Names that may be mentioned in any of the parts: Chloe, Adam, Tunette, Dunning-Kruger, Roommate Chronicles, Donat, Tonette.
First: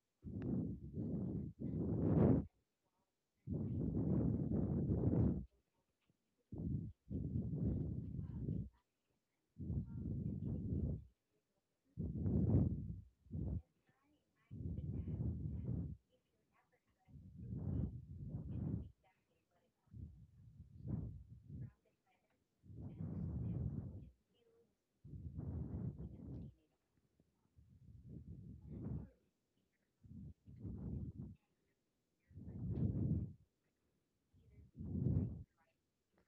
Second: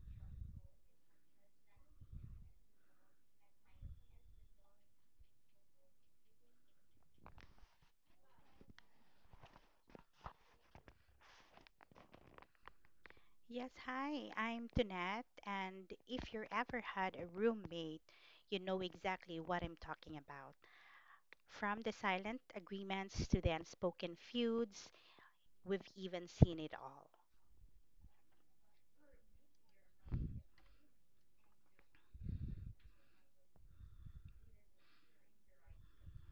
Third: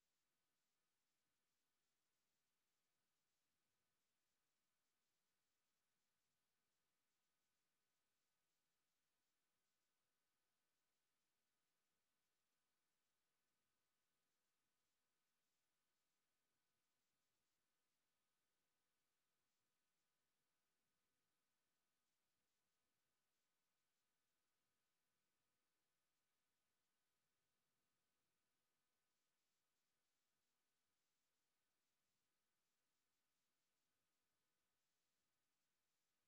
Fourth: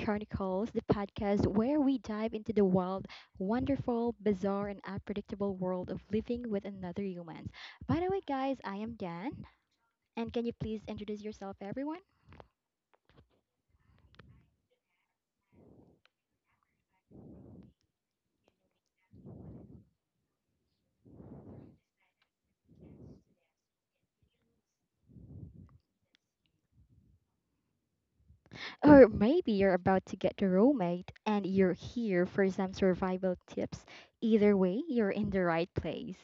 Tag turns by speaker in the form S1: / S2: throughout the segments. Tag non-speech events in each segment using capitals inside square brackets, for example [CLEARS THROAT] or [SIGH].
S1: Chronicles, the podcast where we dive into the wild, wonderful, bizarre, and unpredictable world of living with another humans. By the way, guys, I am Dan, and can you please introduce yourself, everyone?
S2: Yes, hi, I'm Tunette, and if you ever had a roommate, you know exactly what I'm talking about. From the silent agreements to the unspoken feuds, we've even seen it all.
S1: Or maybe you're about to get a roommate and you're here for some survival tips. Either way, you're in the right place.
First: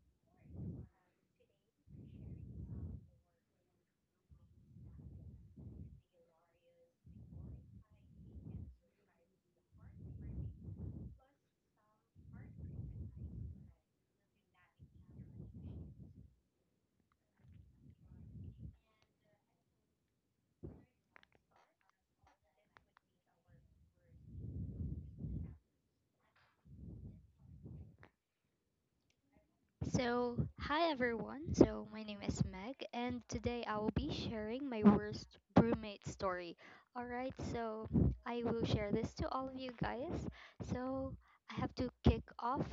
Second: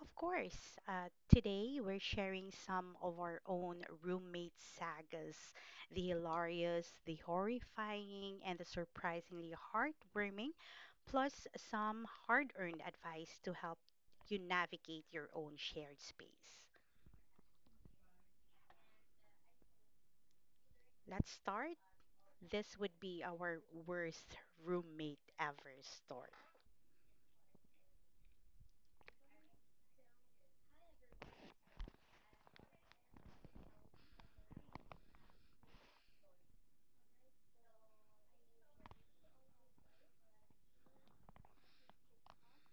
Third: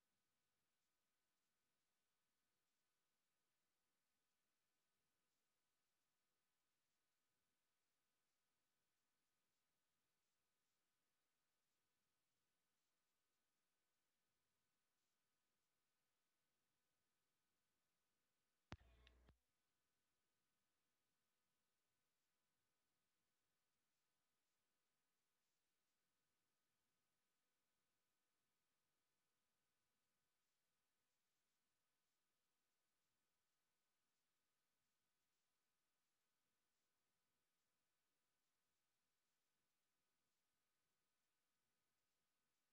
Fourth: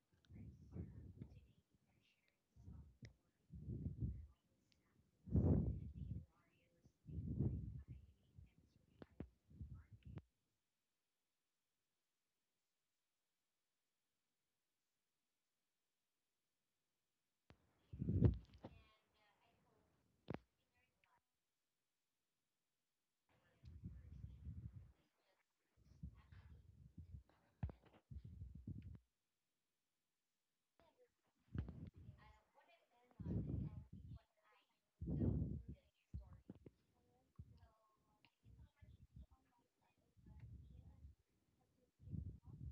S2: Of course, uh, Today we're sharing some of our own roommate sagas, the hilarious, the horrifying, and the surprisingly heartwarming, plus some hard earned advice to help you navigate your own shared space. Let's start. This would be our worst roommate ever story.
S3: Hi everyone. My name is Meg, and today I will be sharing my worst roommate story. Alright, so I will share this to all of you guys. So, I have to kick off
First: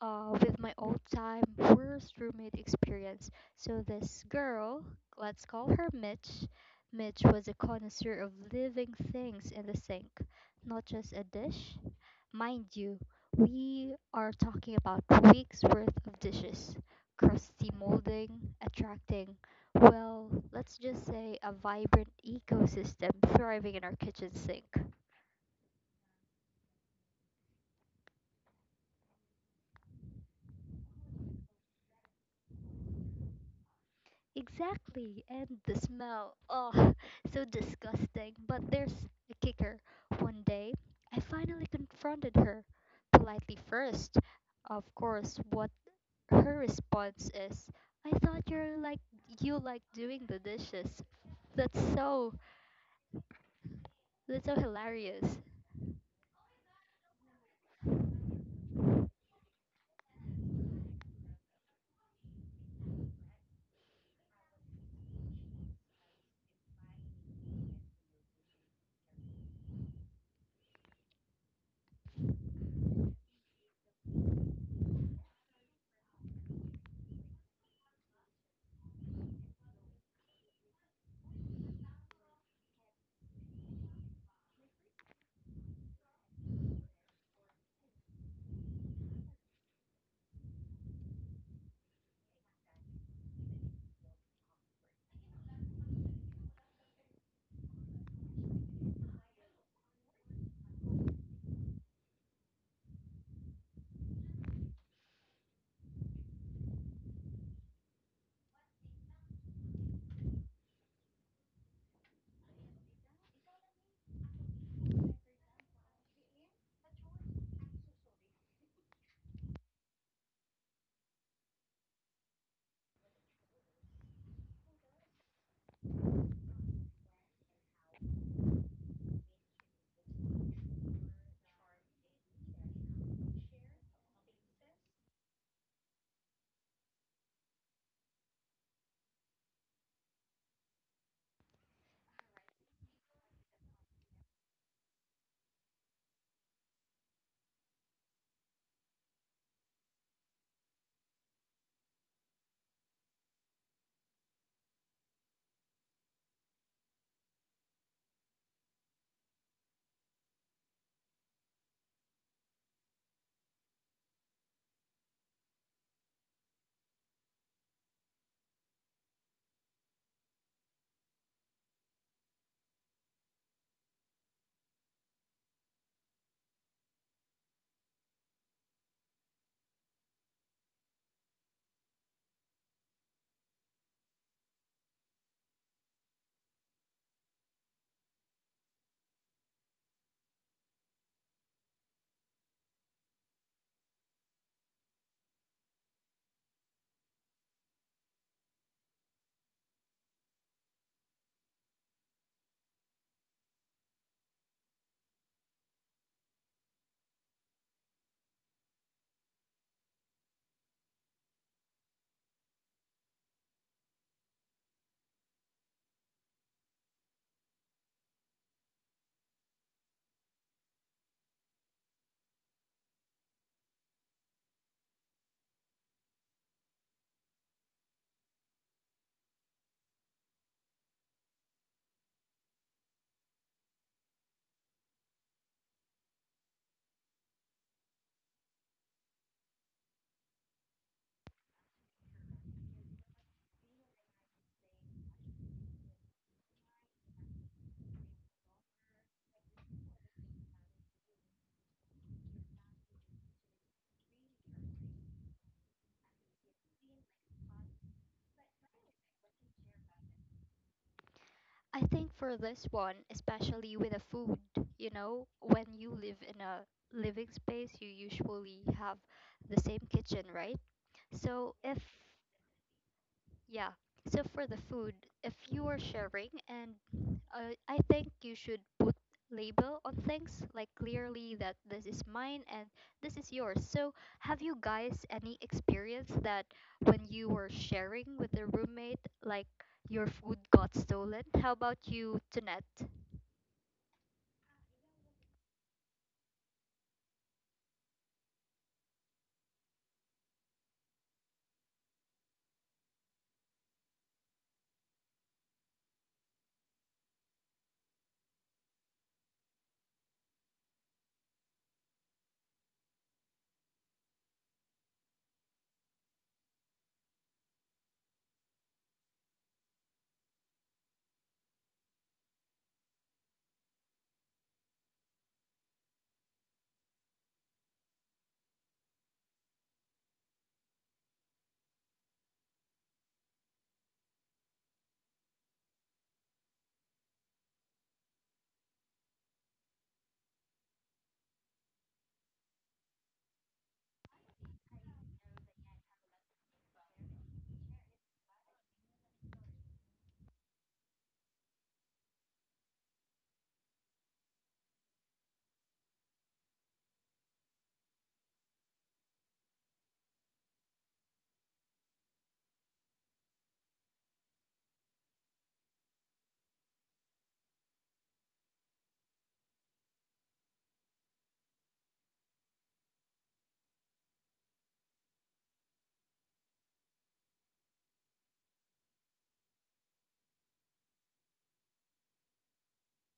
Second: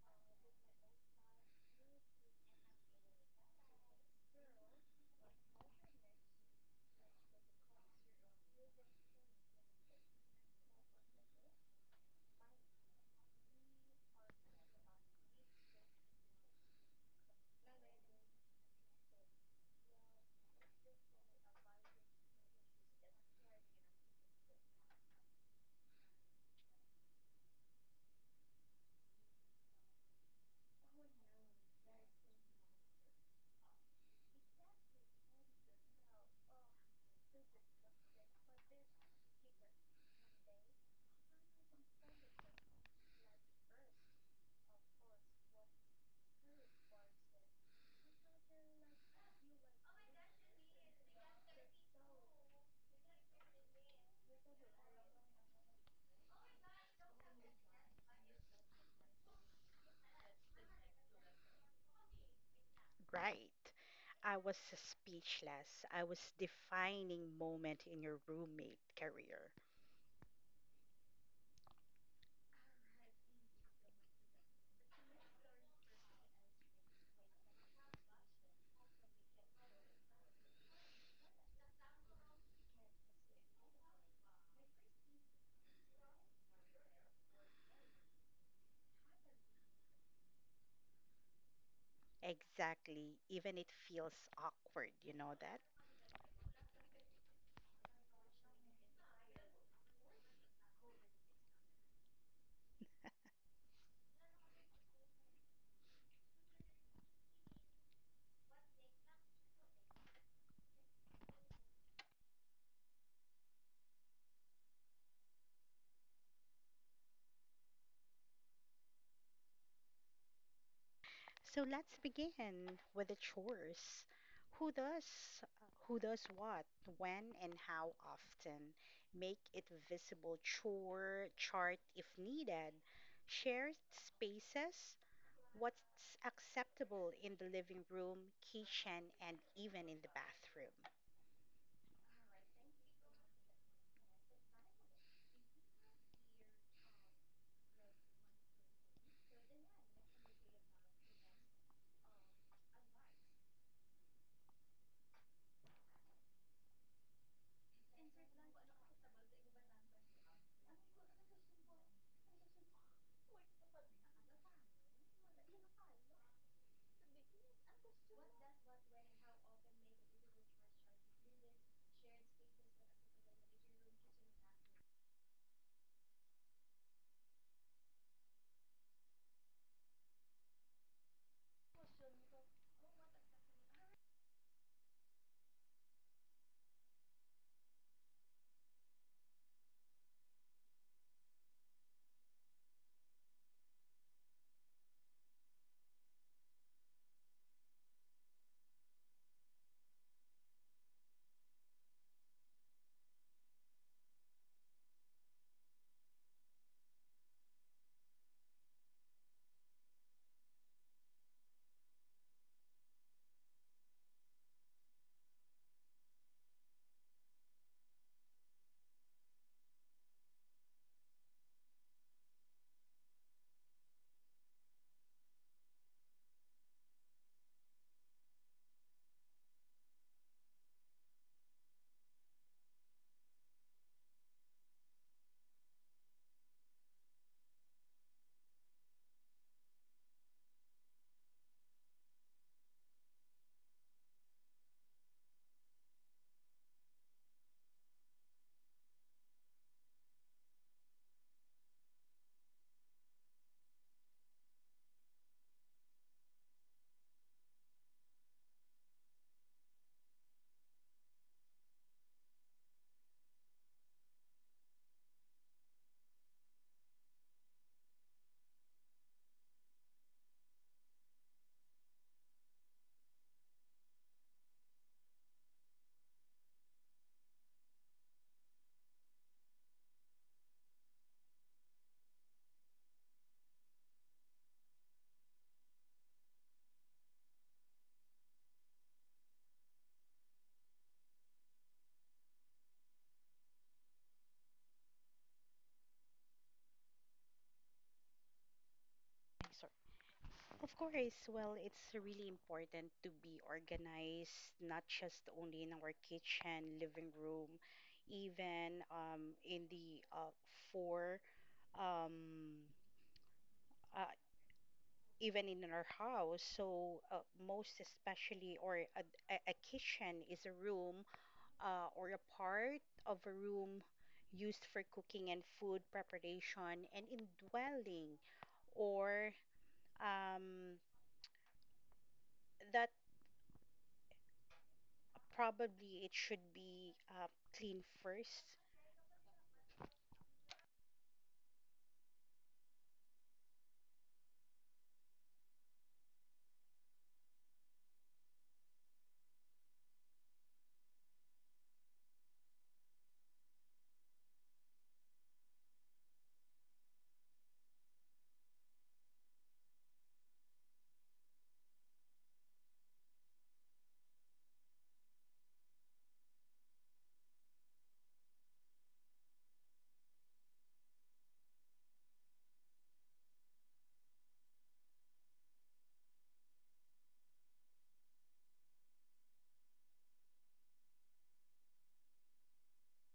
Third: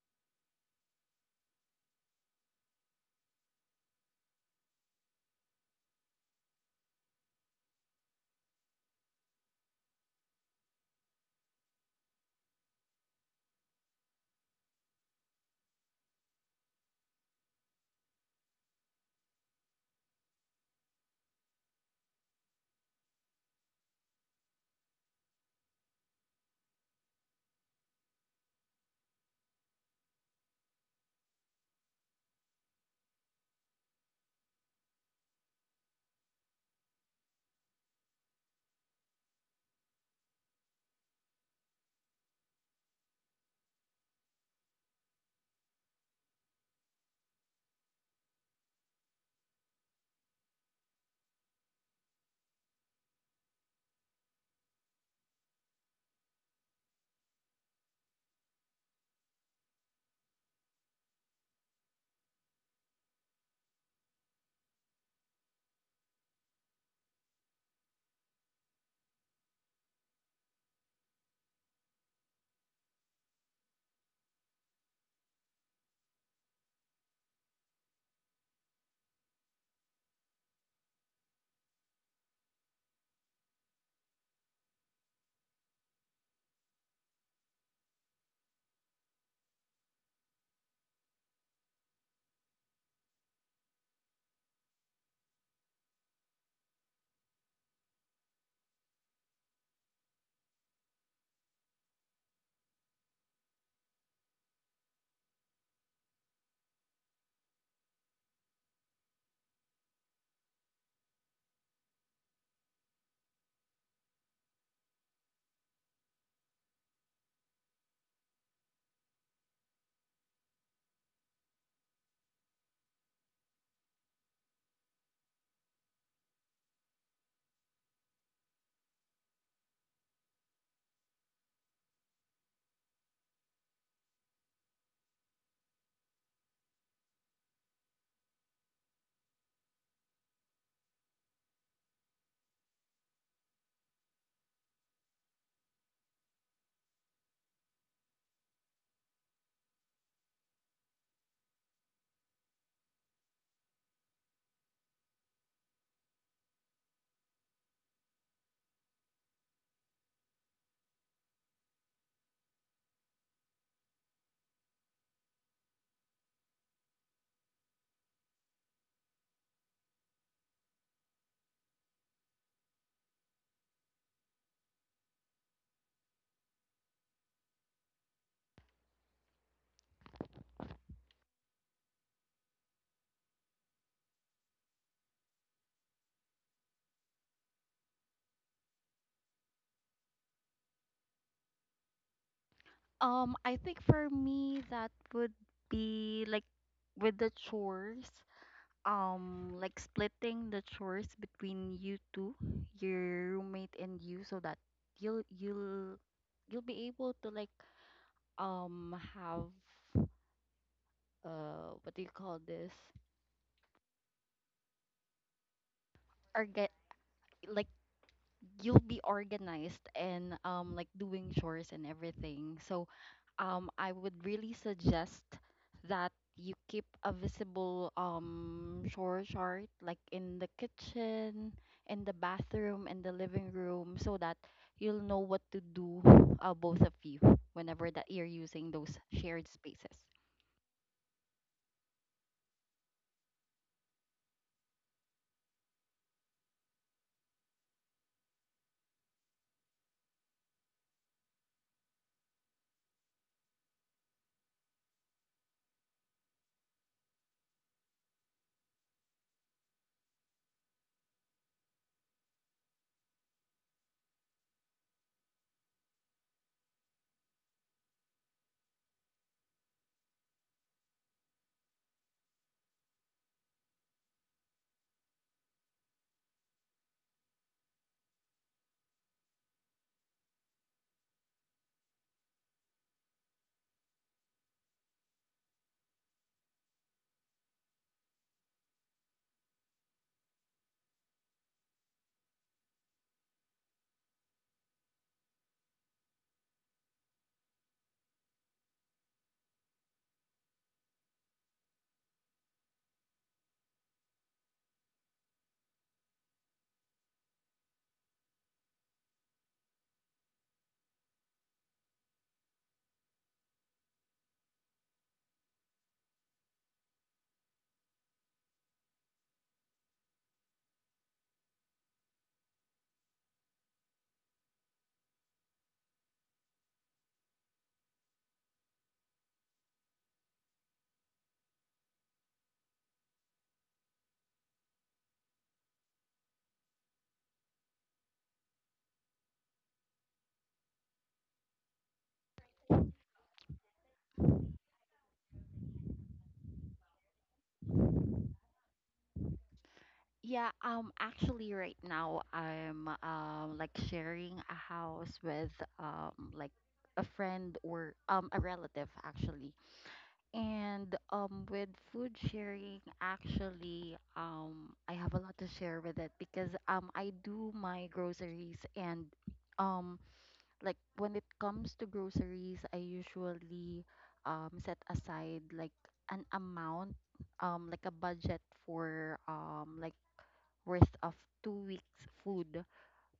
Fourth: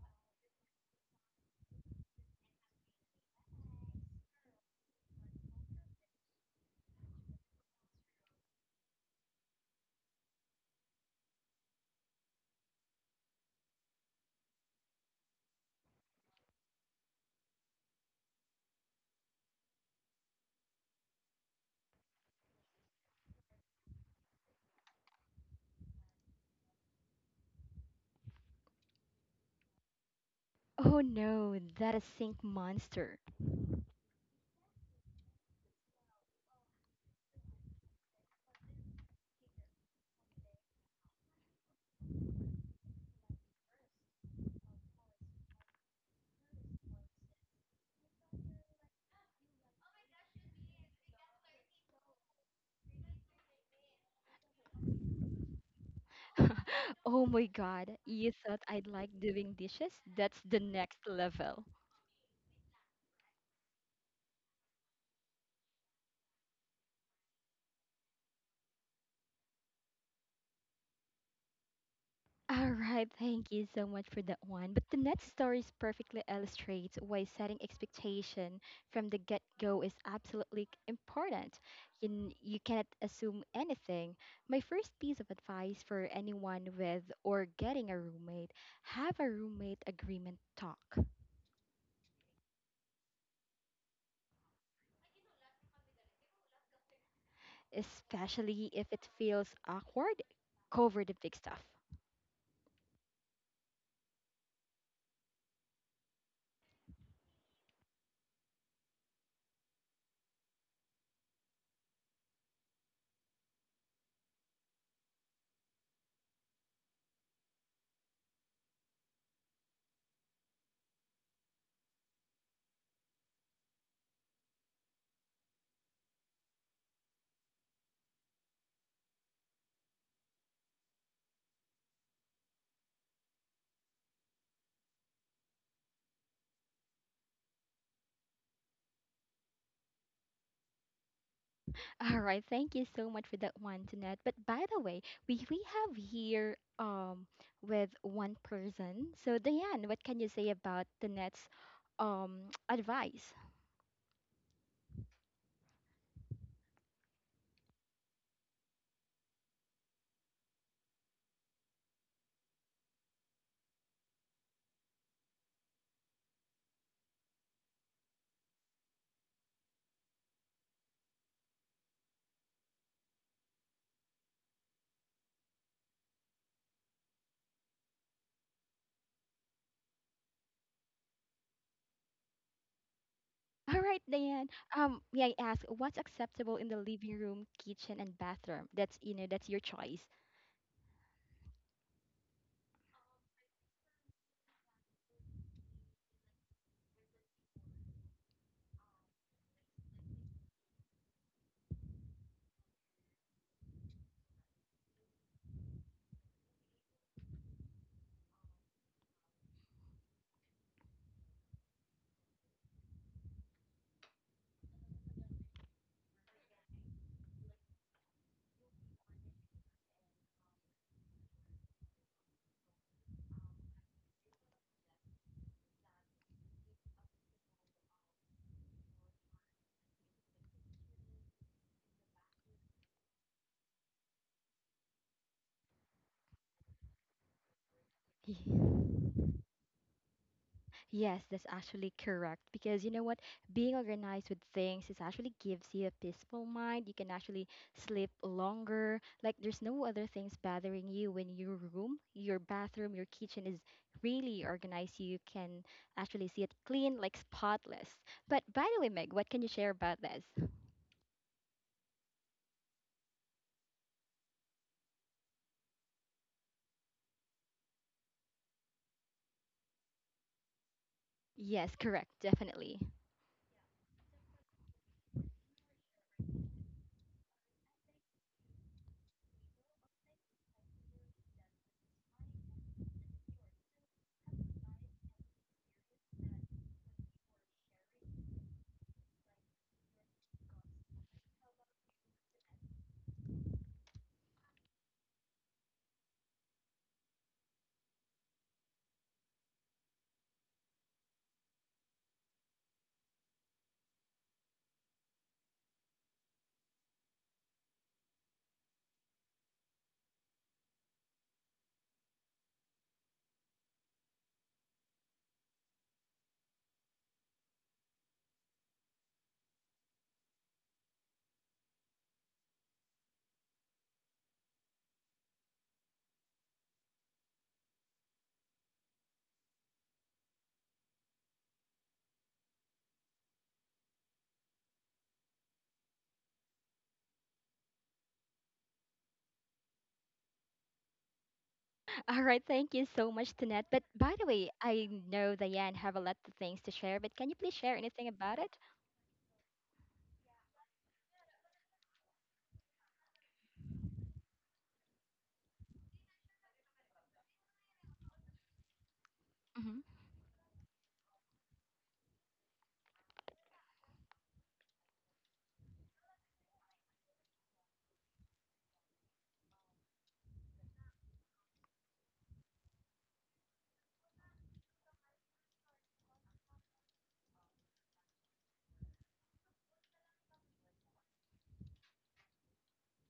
S3: with my all time worst roommate experience. So, this girl, let's call her Mitch, Mitch was a connoisseur of living things in the sink, not just a dish. Mind you, we are talking about weeks worth of dishes, crusty molding, attracting, well, let's just say a vibrant ecosystem thriving in our kitchen sink.
S1: Oh no, that is sink monster.
S3: Exactly, and the smell, oh, [LAUGHS] so disgusting. But there's a kicker. One day, I finally confronted her, politely first. Of course, what her response is, "I thought you're like you like doing the dishes." That's so that's so hilarious.
S1: [LAUGHS] Oh my god, you thought I'd like doing dishes? That's the next level.
S2: Right. I was speechless. I was defining moment in your roommate career.
S1: All right, thank you so much for that one. But the next story perfectly illustrates why setting expectation from the get-go is absolutely important. You cannot assume anything. My first piece of advice for anyone with or getting a roommate, have a roommate agreement talk,
S2: Exactly. Even it feels awkward, you know that?
S1: especially if it feels awkward. Cover the big stuff.
S2: So let's begin with the chores. Who does who does what, when and how often? Make it visible chore chart if needed. Shared spaces, what's acceptable in the living room, kitchen, and even in the bathroom.
S1: All right, thank you so much for that one, Jeanette. But by the way, we have here with one person. So Diane, what can you say about Jeanette's [TSK] advice? [LAUGHS] All right, Diane. May I ask what's acceptable in the living room, kitchen, and bathroom? That's, you know, that's your choice.
S4: I think for me that would be like with the chores, like splitting the chores between you two, your roommate and you, so that you'll you'll you'll be able to, like, have what do you call this? Or get, like, you'll be organized and like doing chores and everything. So I would really suggest that you keep a visible chore chart like in the kitchen, in the bathroom, in the living room so that you'll know what to do, both of you, whenever that you're using those
S1: [LAUGHS]
S4: shared spaces.
S1: Yes, that's actually correct, because you know what? Being organized with things is actually gives you a peaceful mind. You can actually sleep longer. Like, there's no other things bothering you when your room, your bathroom, your kitchen is really organized. You can actually see it clean, like spotless. But by the way, Meg, what can you share about this?
S3: I think for this one, especially with the food, you know, when you live in a living space, you usually have the same kitchen, right? So
S1: Yes,
S3: if
S1: correct, definitely.
S3: yeah. So for the food, if you are sharing, and I think you should put label on things like clearly that this is mine and this is yours. So have you guys any experience that when you were sharing with a roommate, like your food got stolen? How about you, Tonette?
S2: Ay, sorry. Of course, well, it's really important to be organized, not just only in our kitchen, living room, even in the four, um, uh, even in our house. So, most especially, or a kitchen is a room or a part of a room used for cooking and food preparation and indwelling, or um, that probably it should be clean first.
S1: [LAUGHS] All right, thank you so much, Tanette. But by the way, I know Diane have a lot of things to share, but can you please share anything about it?
S4: Yeah, actually right now I'm like sharing a house with like a friend or a relative actually. And with food sharing, actually, I have a lot to share with it because I do my groceries and um like when it comes to groceries I usually set aside like an amount, like a budget for, like, worth of 2 weeks food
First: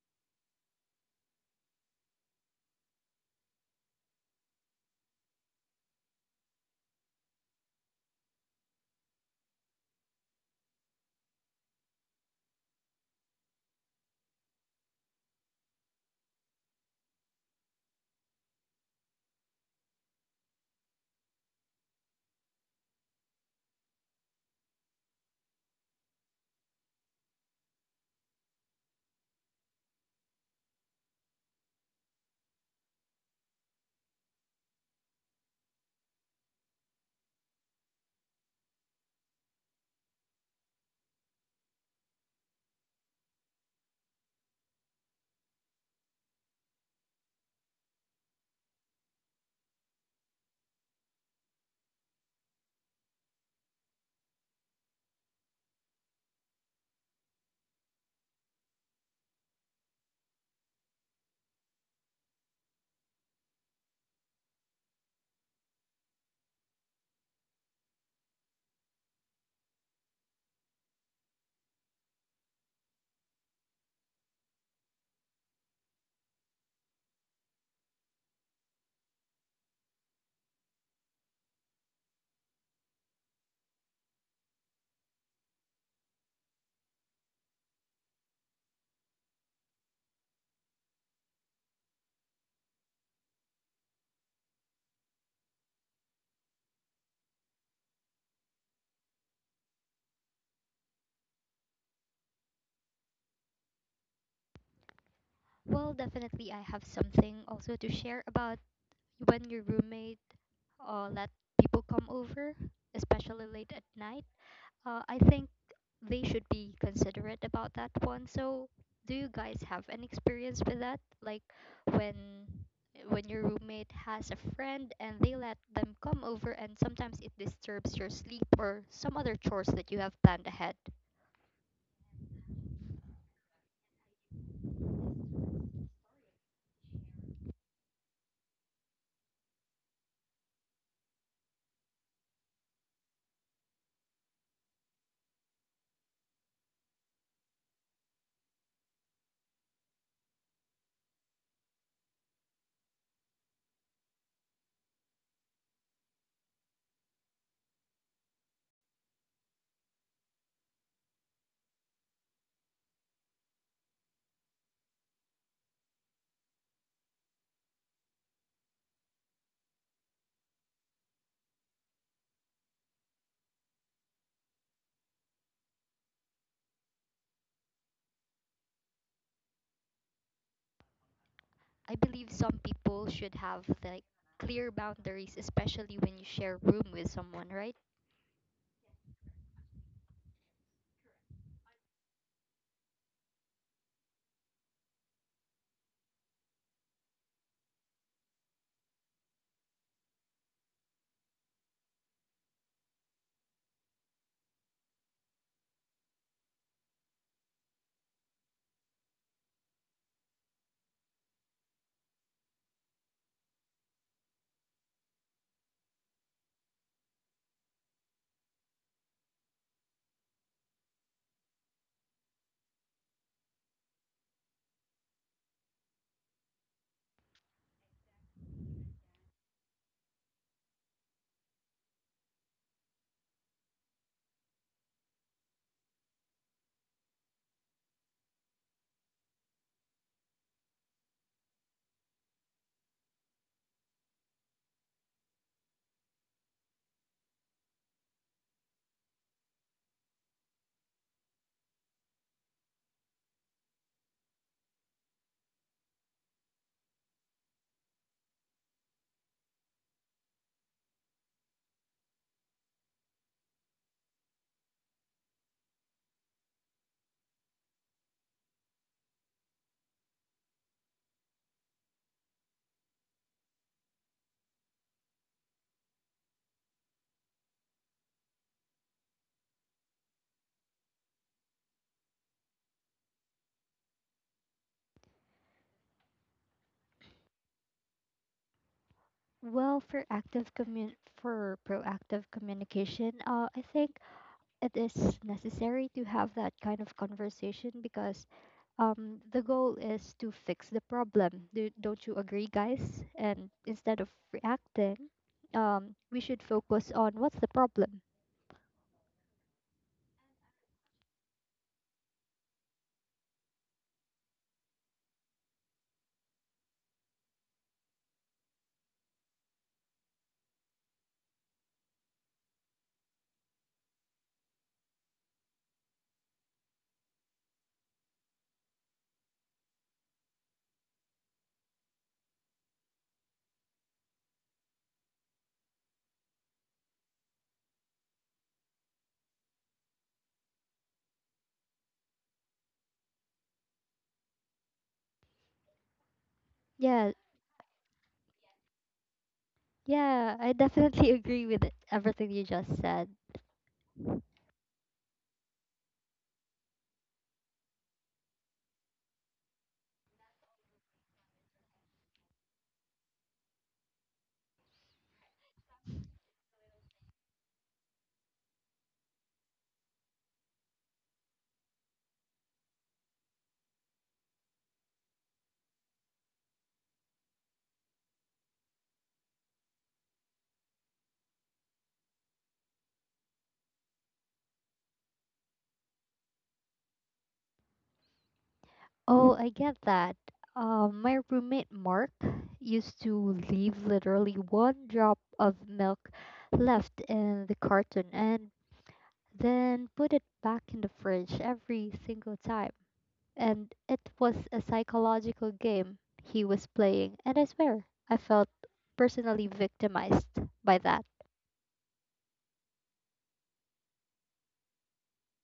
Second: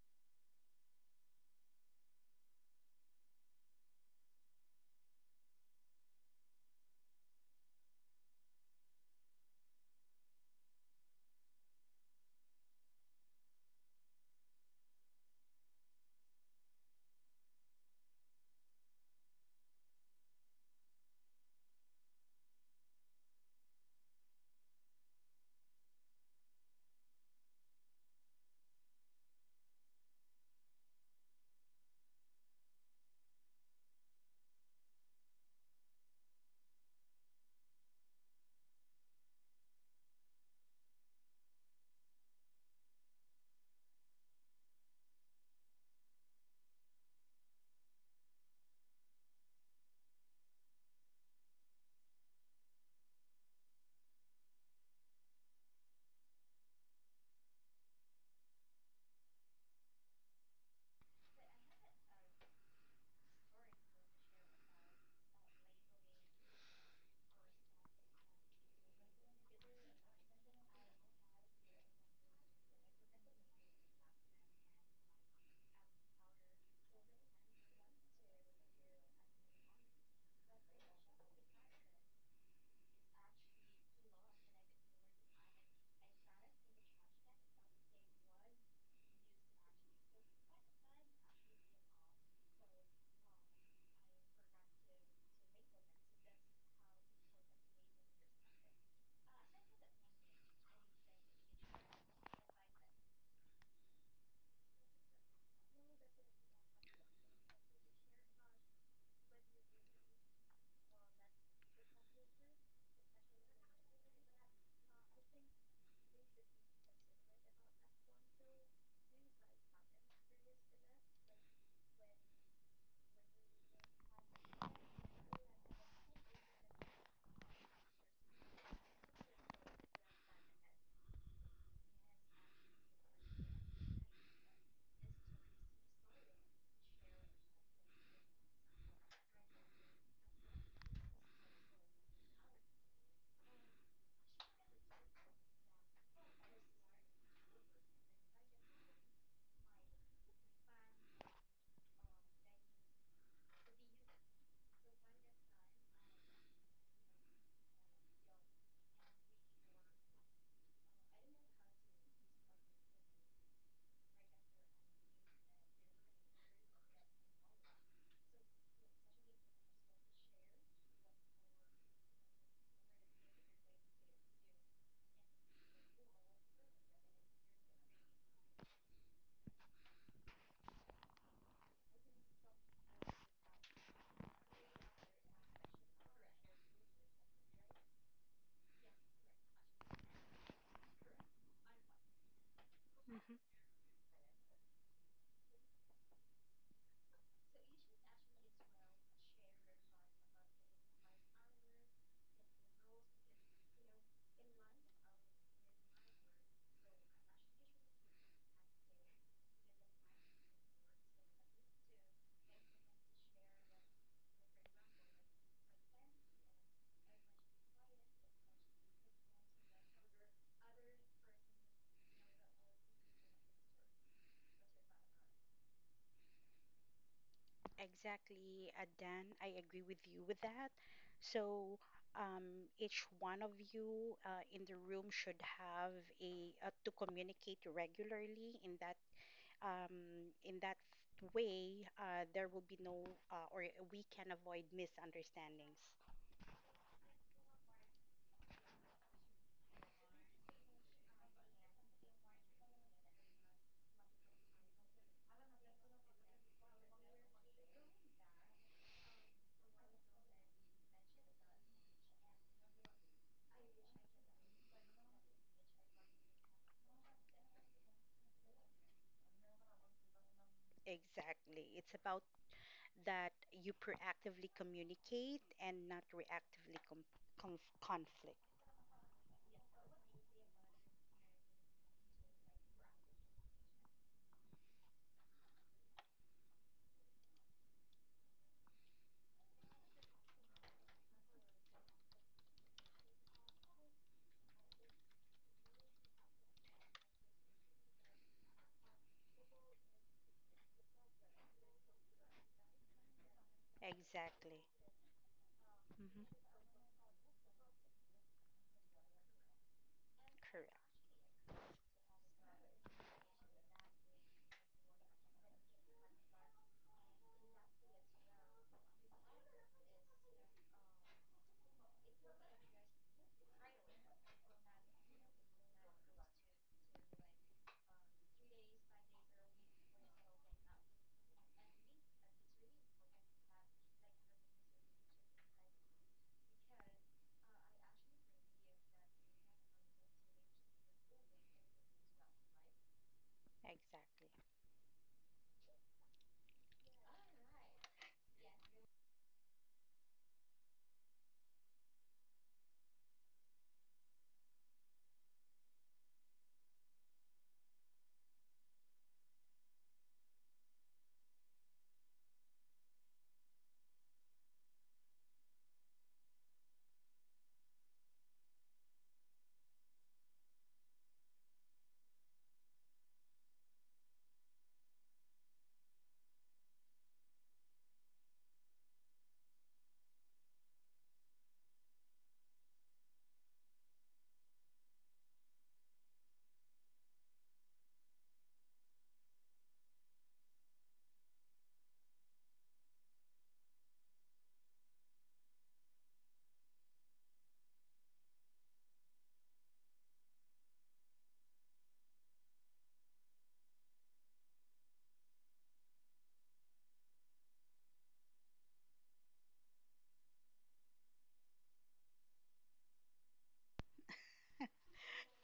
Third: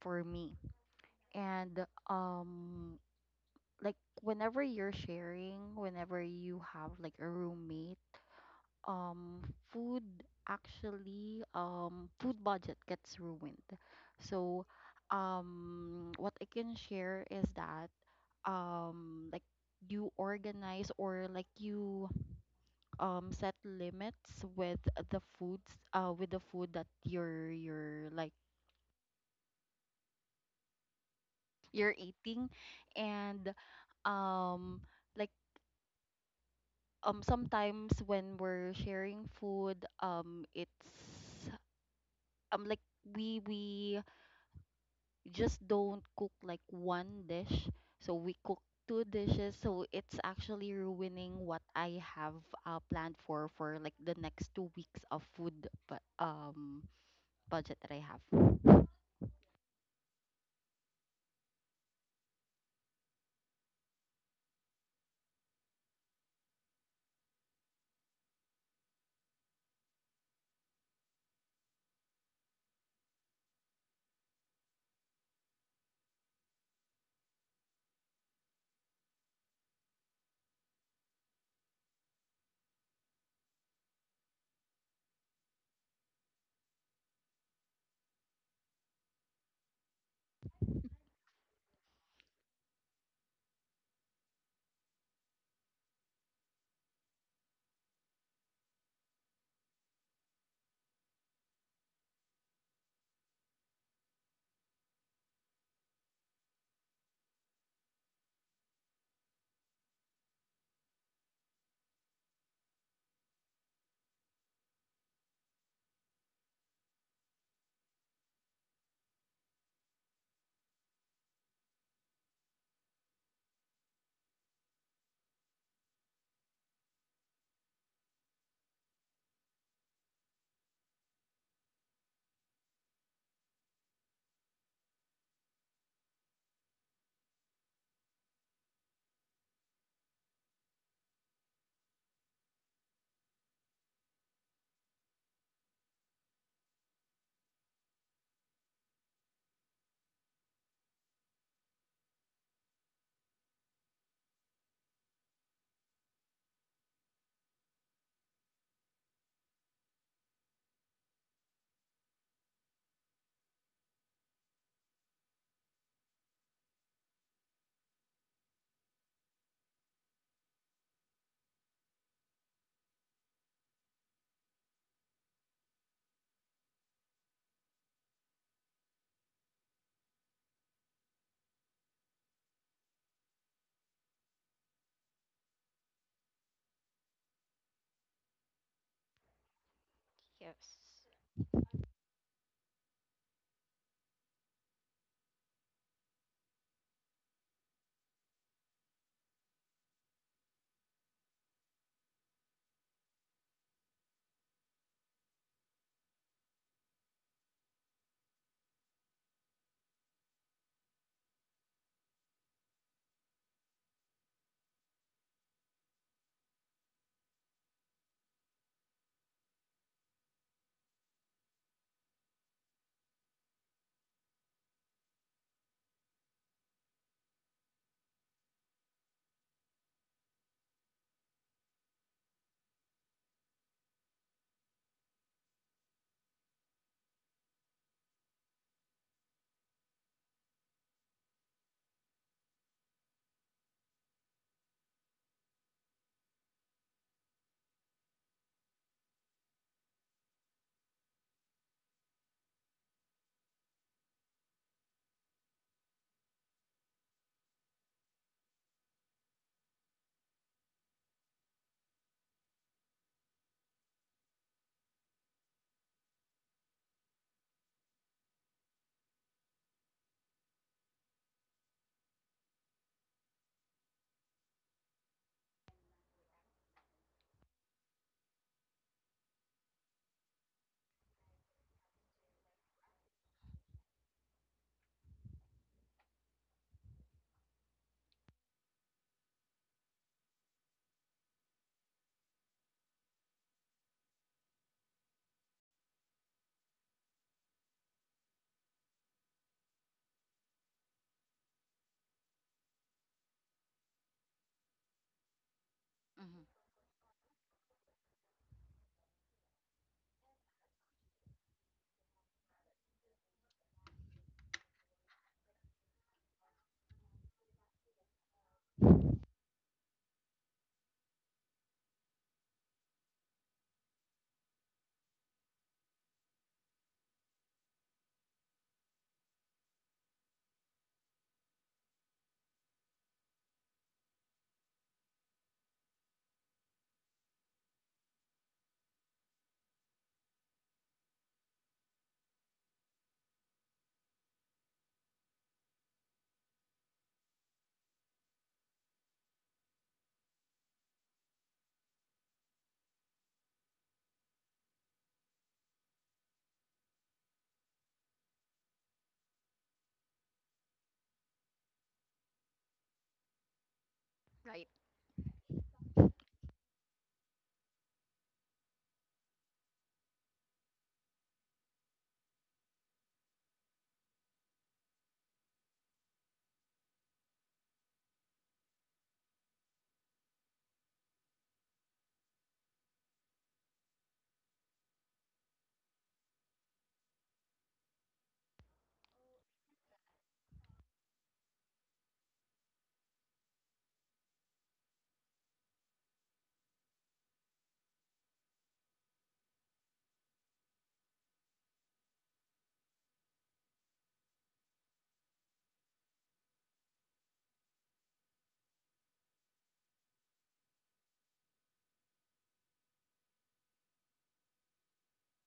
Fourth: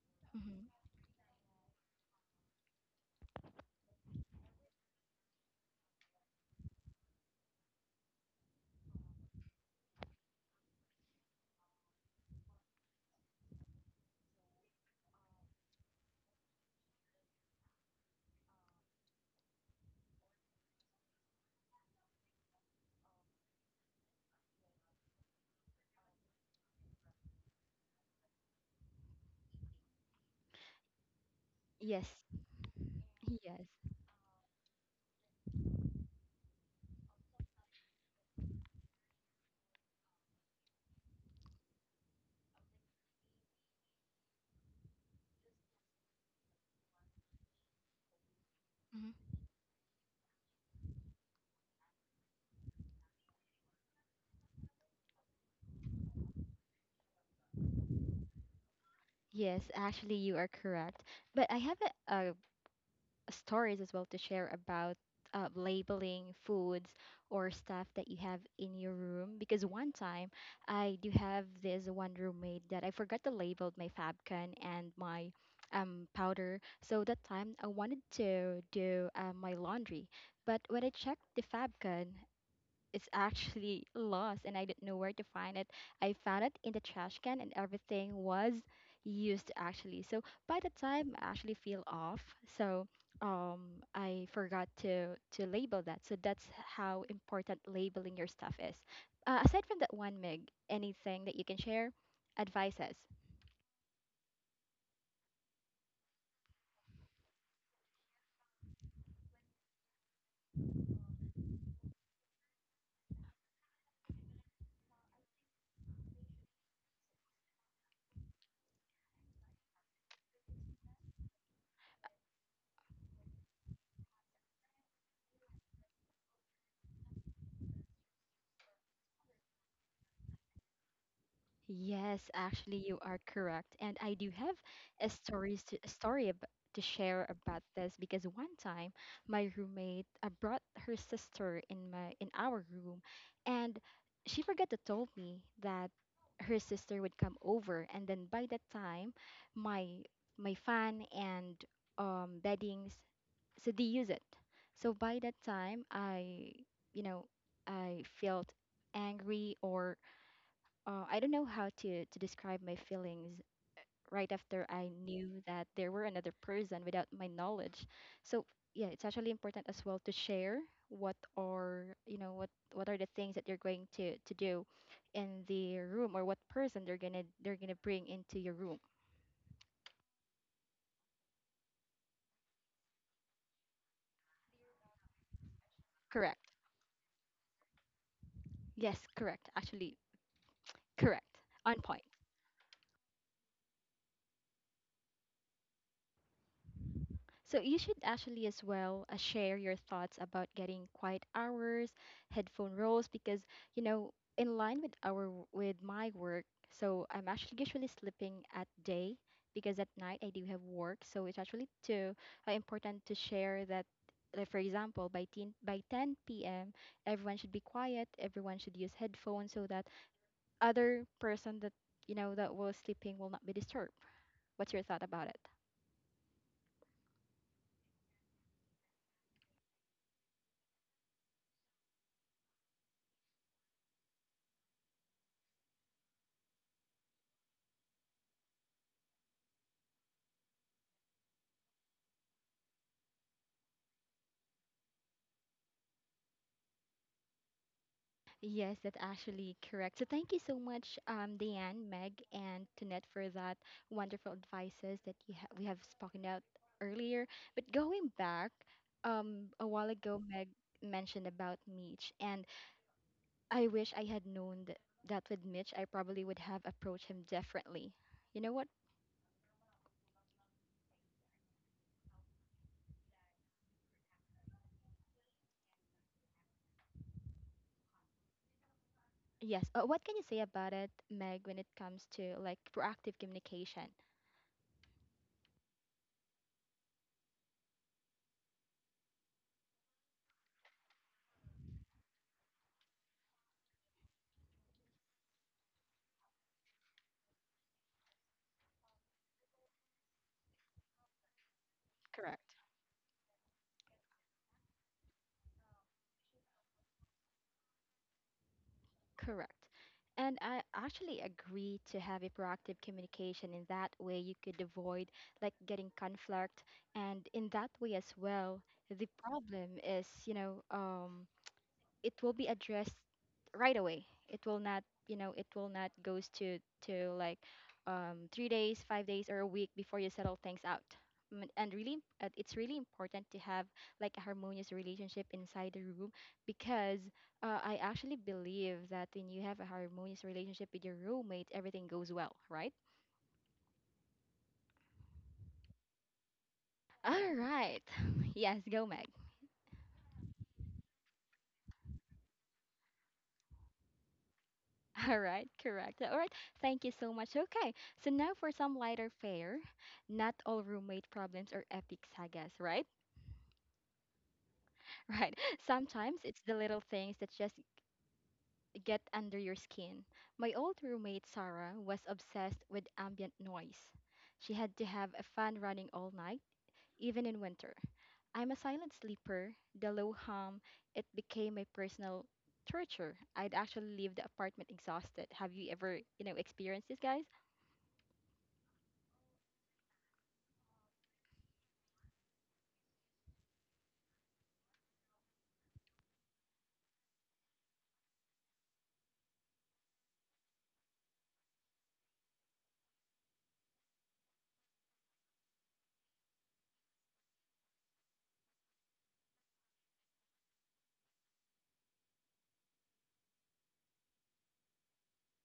S4: for me.
S1: Mm-hmm.
S4: And like whenever you're sharing, whenever you have like a roommate, um food, actually, food budget gets ruined. So what I can share is that, like, you organize or like you set limits with the food that you're like you're
S1: Yes,
S4: eating. and
S1: yes,
S4: um like, sometimes when we're sharing food, it's, like, we just don't cook like one dish, so we cook two
S1: hmm
S4: dishes, so it's actually ruining what I have planned for like the next 2 weeks of food, but budget that I have. Mhm.
S1: yes. Actually, you are correct. But I have a, stories as well to share about labeling foods or stuff that you have in your room. Because one time, I do have this one roommate that I forgot to label my Fabcon and my powder. So that time, I wanted to do my laundry, but when I checked the Fabcon, it's actually lost and I didn't know where to find it. I found it in the trash can and everything was used actually. So by the time I actually feel off, so I forgot to label that. So that's how important labeling your stuff is. Aside from that one, Mig, anything that you can share, advices.
S3: Well, definitely I have something also to share about when your roommate let people come over, especially late at night. I think they should be considerate about that one. So, do you guys have an experience with that? Like when when your roommate has a friend and they let them come over and sometimes it disturbs your sleep or some other chores that you have planned ahead.
S1: Yes, actually, you are correct. And I do have a stories to, a to share about this, because one time my roommate brought her sister in my in our room, and she forgot to tell me that her sister would come over. And then by that time, my my fan and, beddings, so they use it. So by that time, I, you know, I felt angry or, I don't know how to describe my feelings right after I knew that there were another person without my knowledge. So yeah, it's actually important as well to share what are, you know, what are the things that you're going to do in the room, or what person they're gonna bring into your room.
S3: I believe some people should have like clear boundaries, especially when you
S1: Correct.
S3: share room with someone, right?
S1: Yes, correct. Actually, correct. On point.
S2: Hmm
S1: So you should actually as well, share your thoughts about getting quiet hours, headphone rolls, because, you know, in line with our w- with my work, so I'm actually usually sleeping at day because at night I do have work. So it's actually too, important to share that. Like for example, by 10 p.m., everyone should be quiet. Everyone should use headphones so that other person that, you know, that was sleeping will not be disturbed. What's your thought about it?
S2: Exactly, Dan. I agree with you with that. So each one of you in the room should have a to communicate regularly in that way, there will be no, or we can avoid misunderstandings.
S1: Yes, that's actually correct. So thank you so much, Diane, Meg, and Tunette for that wonderful advices that we have spoken out earlier. But going back, a while ago, Meg mentioned about Mitch, and I wish I had known that with Mitch, I probably would have approached him differently. You know what?
S2: Exactly. It's about that you proactively communicate and not reactively conflict.
S1: Yes. What can you say about it, Meg, when it comes to like proactive communication?
S3: Well, for proactive communication, I think it is necessary to have that kind of conversation because the goal is to fix the problem. Don't you
S1: Correct.
S3: agree, guys? And instead of
S2: Exactly.
S3: reacting, we should
S2: hmm
S3: focus on what's the problem.
S1: Correct. And I
S2: Correct.
S1: actually agree to have a proactive communication. In that way, you could avoid like getting conflict. And in that way as well, the problem is, you know, it will be addressed right away. It will not, you know, it will not goes to like 3 days, 5 days, or a week before you settle things out. Mm. And really, it's really important to have like a harmonious relationship inside the room, because, I actually believe that when you have a harmonious relationship with your roommate, everything goes well, right?
S2: Exactly.
S3: Yeah,
S1: All right. [LAUGHS] Yes, go Meg.
S3: yeah, I definitely [LAUGHS] agree with it- everything you just said.
S1: [LAUGHS] All right, correct. All right, thank you so much. Okay, so now for some lighter fare. Not all roommate problems are epic sagas, right? [LAUGHS]
S4: Right.
S1: Right. Sometimes it's the little things that just get under your skin. My old roommate, Sarah, was obsessed with ambient noise. She had to have a fan running all night, even in winter. I'm a silent sleeper. The low hum, it became my personal torture. I'd actually leave the apartment exhausted. Have you ever, you know, experienced this, guys?
S3: Oh, I get that. My roommate Mark used to leave literally one drop of milk left in the carton, and then put it back in the fridge every single time. And it was a psychological game he was playing, and I swear, I felt personally victimized by that.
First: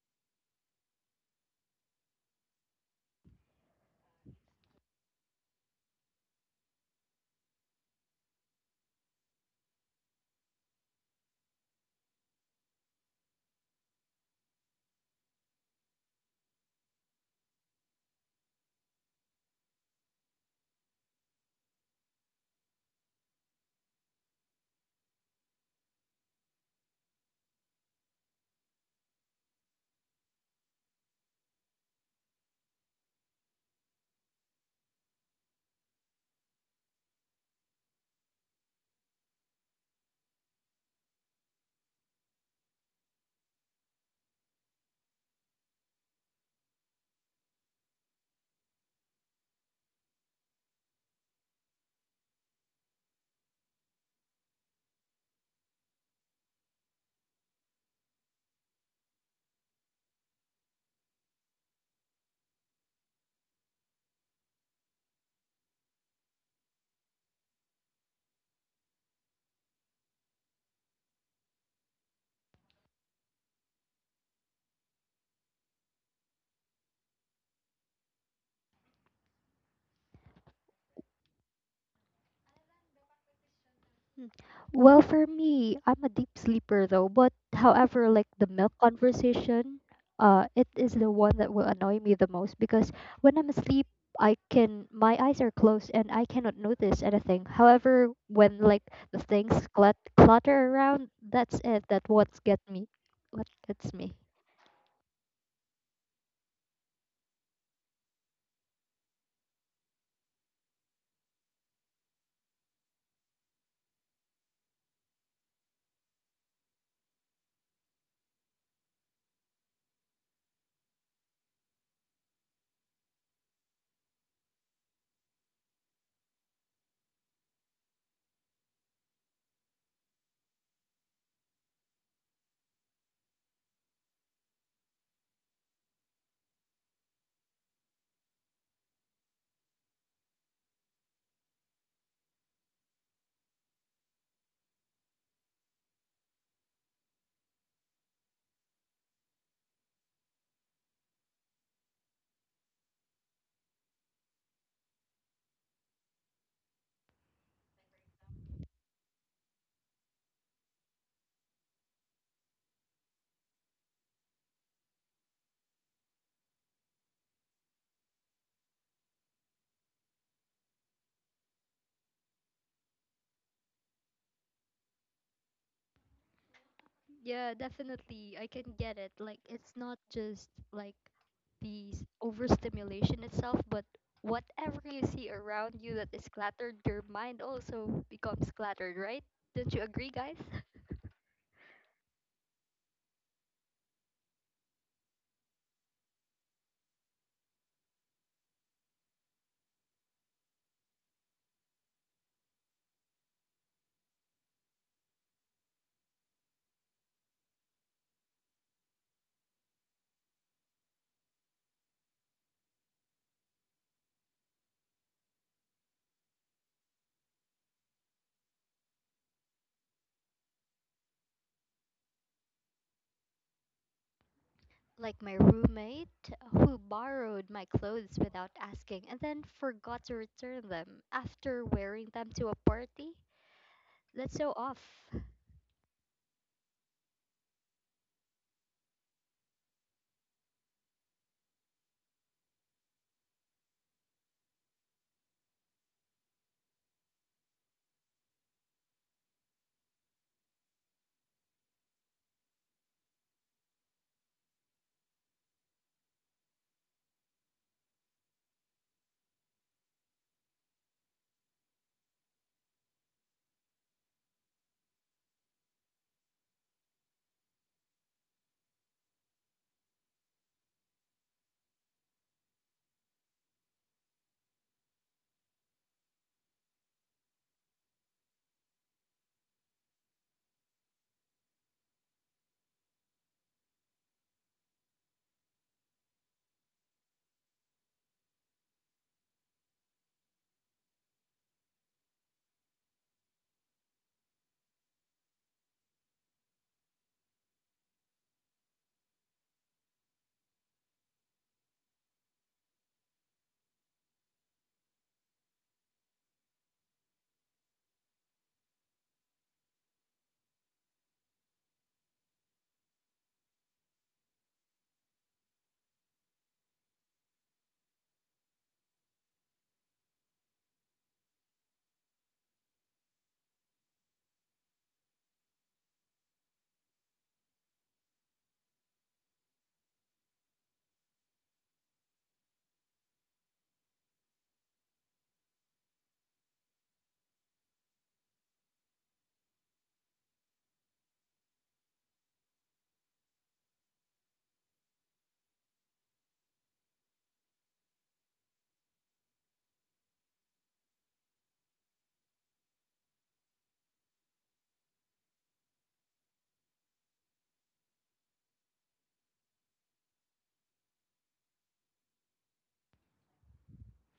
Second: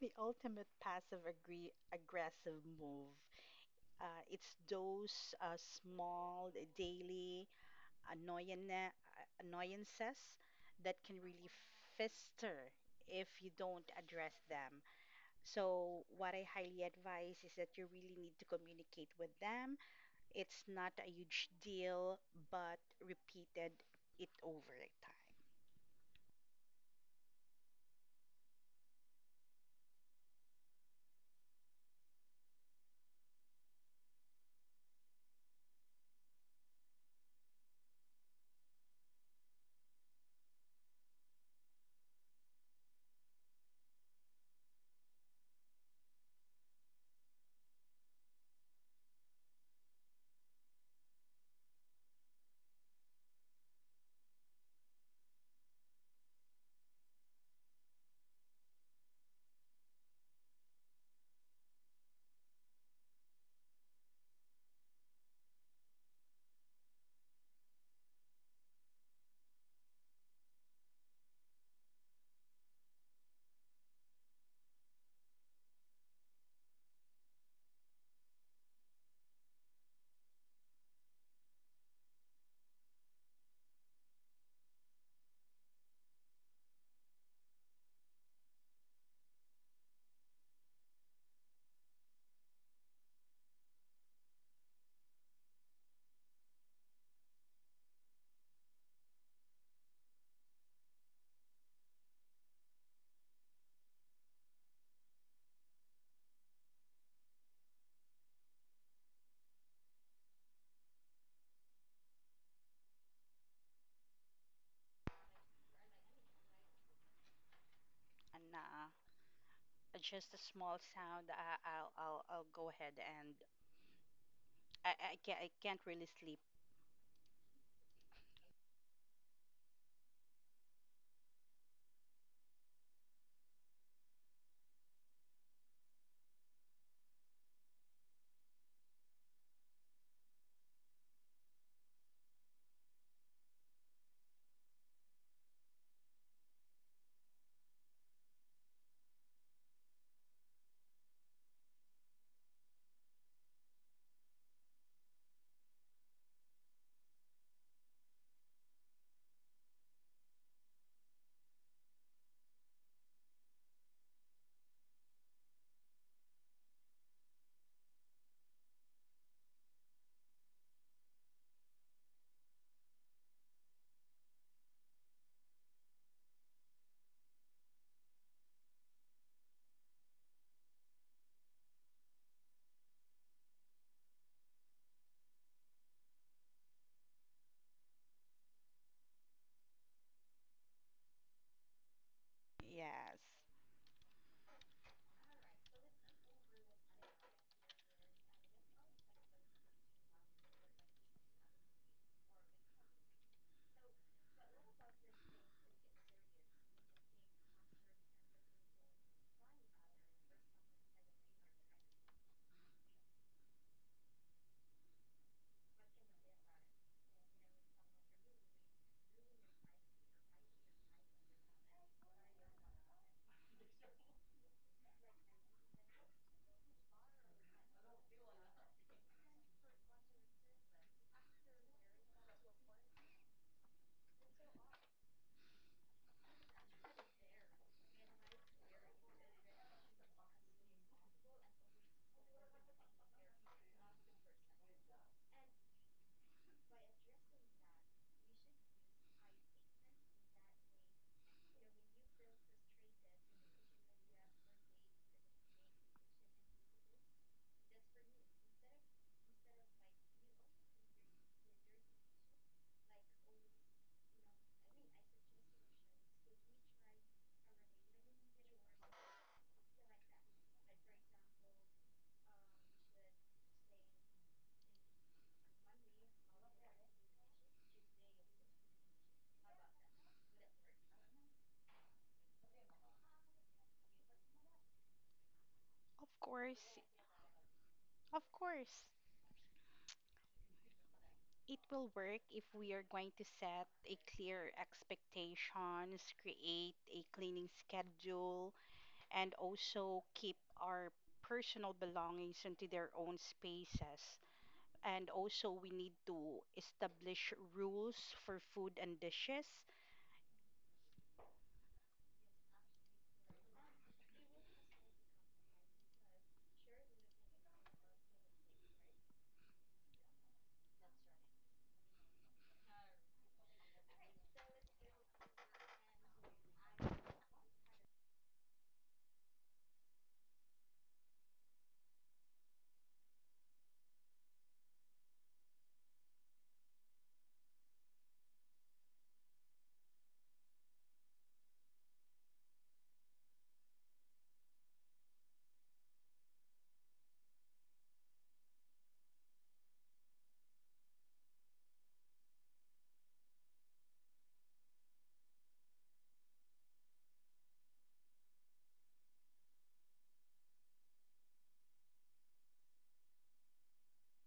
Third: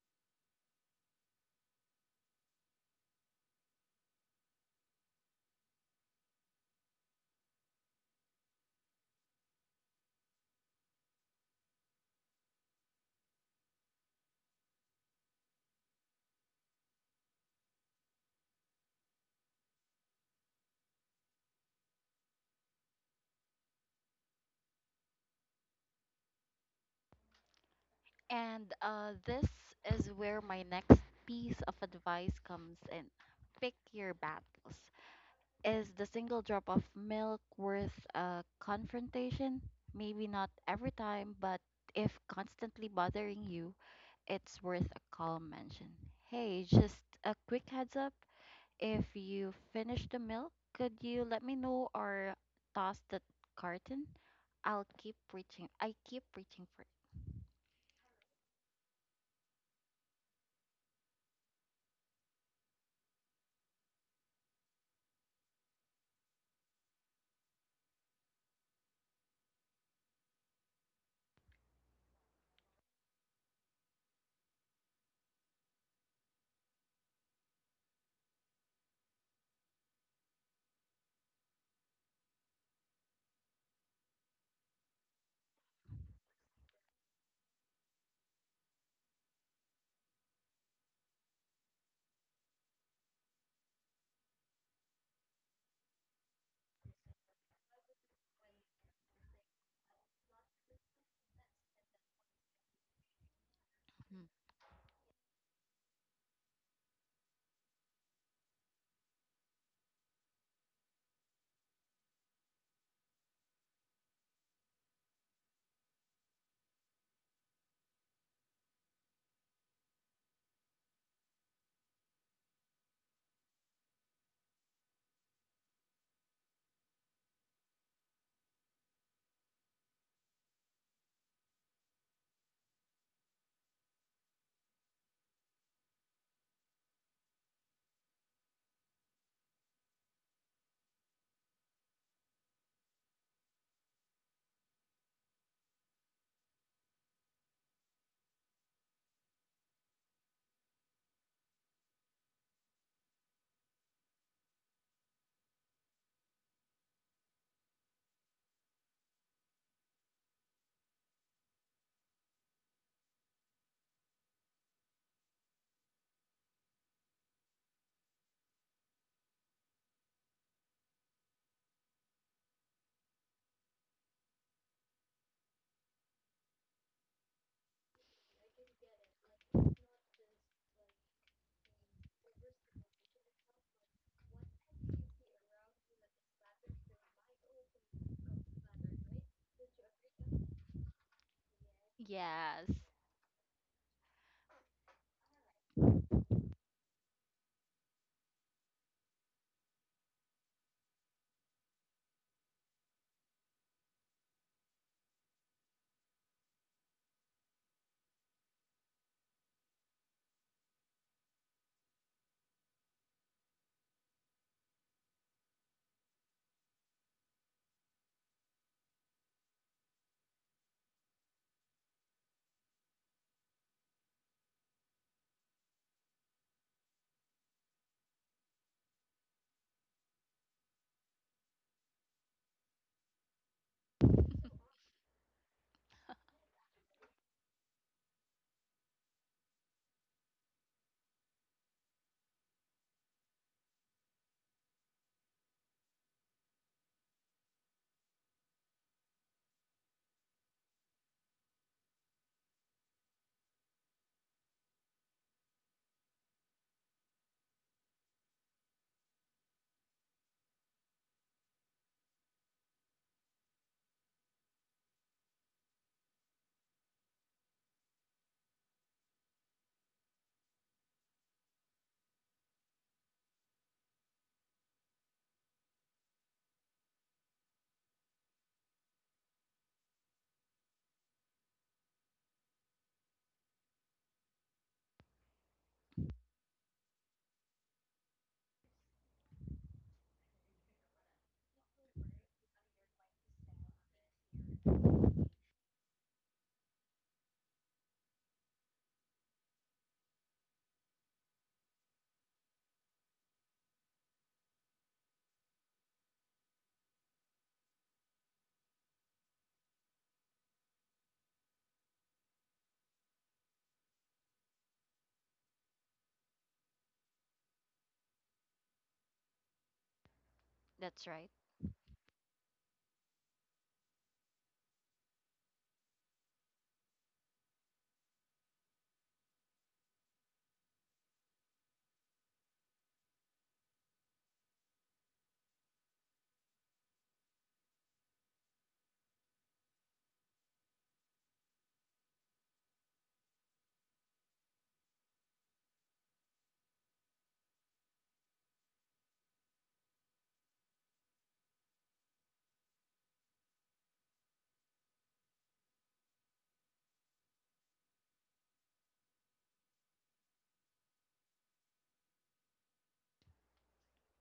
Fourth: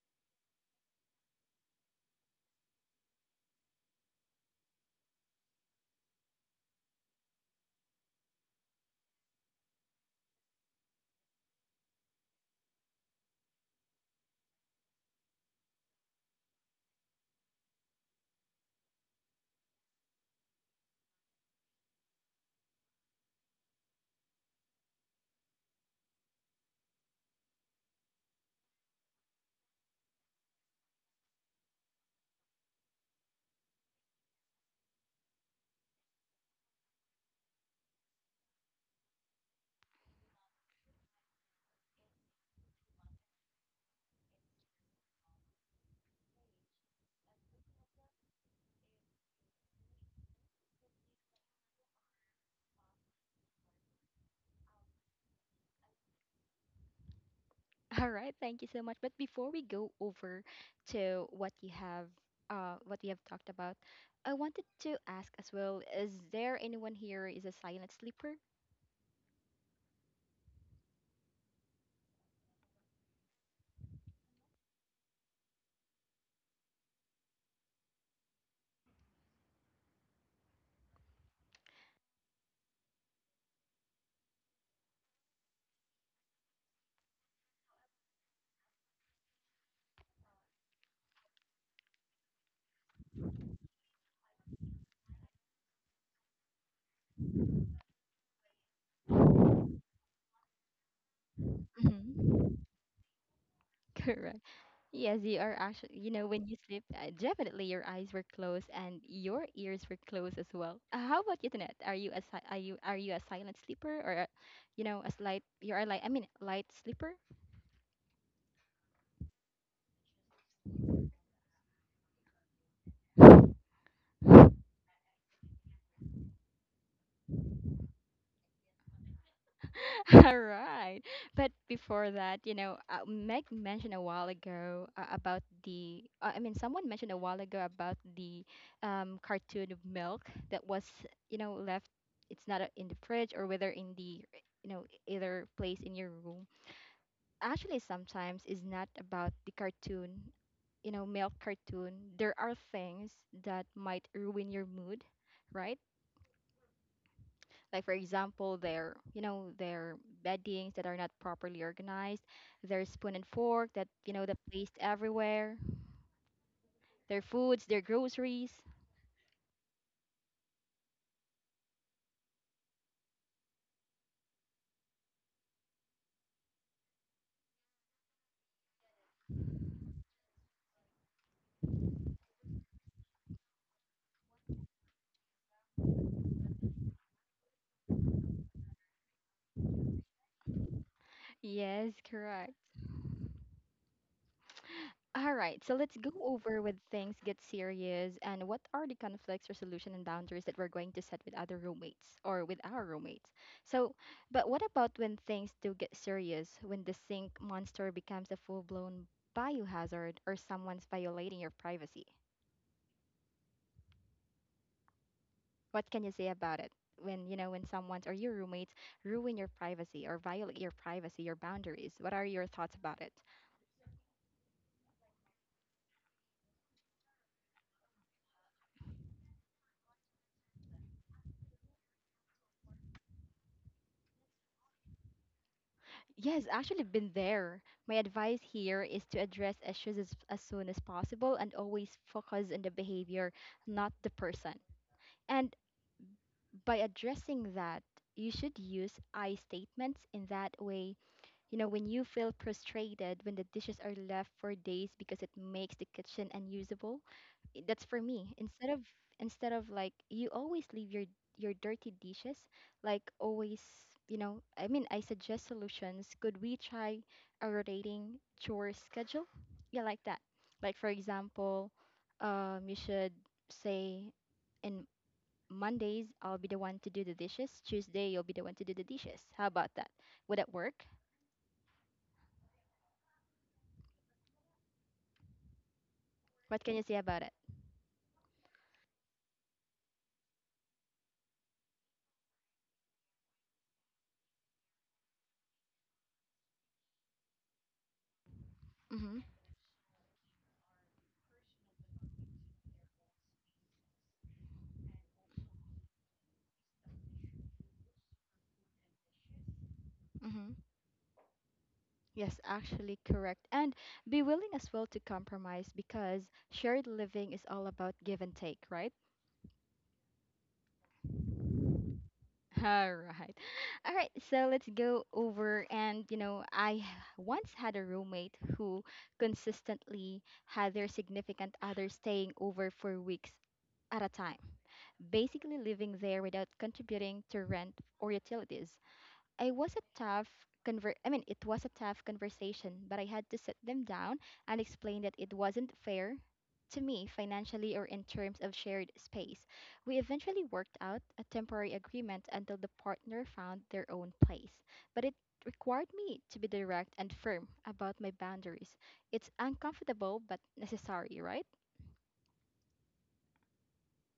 S2: The ultimate passive agree aggressive move. It's those small daily annoyance, annoyances that can really fester if you don't address them. So, what I highly advise is that you really need to communicate with them. It's not a huge deal, but repeated it over time.
S4: And this is where my next piece of advice comes in. Pick your battles. Is the single drop of milk worth a confrontation? Maybe not every time, but if constantly bothering you, it's worth a calm mention. Hey, just a quick heads up. If you finish the milk, could you let me know or toss the carton? I keep reaching for it.
S1: [LAUGHS] All right, thank you so much. But before we go over to what you have talked about, I wanted to ask as well: is there anyone here is a silent sleeper?
S3: Hmm. Well, for me, I'm a deep sleeper though, but however, like the milk conversation, it is the one that will annoy me the most because when I'm asleep, I can my eyes are closed and I cannot notice anything. However, when like the things clutter around, that's it. That what's
S1: hmm
S3: get me, What gets
S1: [LAUGHS]
S3: me.
S4: Mhm.
S1: Correct. Yes, you are actually. You know, when you sleep, definitely your eyes were closed and your ears were closed as well. How about you, Tanet? Are you a are you a silent sleeper or, a, you know, a slight? You are like, I mean, light sleeper.
S2: And just a small sound, I'll go ahead and I can't really sleep.
S1: [LAUGHS] All right. But before that, you know, Meg mentioned a while ago, about the, I mean, someone mentioned a while ago about the, cartoon of milk that was, you know, left, it's not, in the fridge or whether in the, you know, either place in your room. Actually, sometimes is not about the cartoon, you know, milk cartoon. There are things that might ruin your mood, right? Like for example, their, you know, their beddings that are not properly organized, their spoon and fork that, you know, that placed everywhere, their foods, their groceries.
S3: Yeah, definitely. I can get it. Like, it's not just like the overstimulation itself, but whatever you see around you that is cluttered, your mind also becomes cluttered, right? Don't you agree, guys? [LAUGHS]
S1: Yes, correct.
S4: Yes.
S2: Yes,
S1: All right, so let's go over when things get serious and what are the conflicts, resolution, and boundaries that we're going to set with other roommates or with our roommates. So, but what about when things do get serious, when the sink monster becomes a full blown biohazard or someone's violating your privacy? What can you say about it? When you know when someone or your roommates ruin your privacy or violate your privacy, your boundaries. What are your thoughts about it?
S3: Like my roommate who borrowed my clothes without asking and then forgot to return them after wearing them to a party. That's so off.
S1: Yes, actually been there. My advice here is to address issues as soon as possible and always focus on the behavior, not the person. And by addressing that, you should use I statements in that way. You know, when you feel frustrated when the dishes are left for days because it makes the kitchen unusable, that's for me. Instead of like you always leave your dirty dishes, like always, you know, I mean, I suggest solutions. Could we try a rotating chore schedule? Yeah, like that. Like for example, you should say in Mondays I'll be the one to do the dishes. Tuesday you'll be the one to do the dishes. How about that? Would that work?
S2: of course,
S1: What can you say about it?
S2: of course. It will work if we are going to set a clear expectations, create a cleaning schedule,
S1: Mm-hmm.
S2: and also keep our personal belongings into their own spaces. And also, we need to establish rules for food and dishes.
S1: Mm-hmm. Yes, actually correct. And be willing as well to compromise because shared living is all about give and take, right?
S4: That's right.
S1: [LAUGHS] All right. All right, so let's go over and, you know, I once had a roommate who consistently had their significant other staying over for weeks at a time, basically living there without contributing to rent or utilities. I was a tough I mean it was a tough conversation, but I had to sit them down and explain that it wasn't fair to me financially or in terms of shared space. We eventually worked out a temporary agreement until the partner found their own place, but it required me to be direct and firm about my boundaries. It's uncomfortable but necessary, right?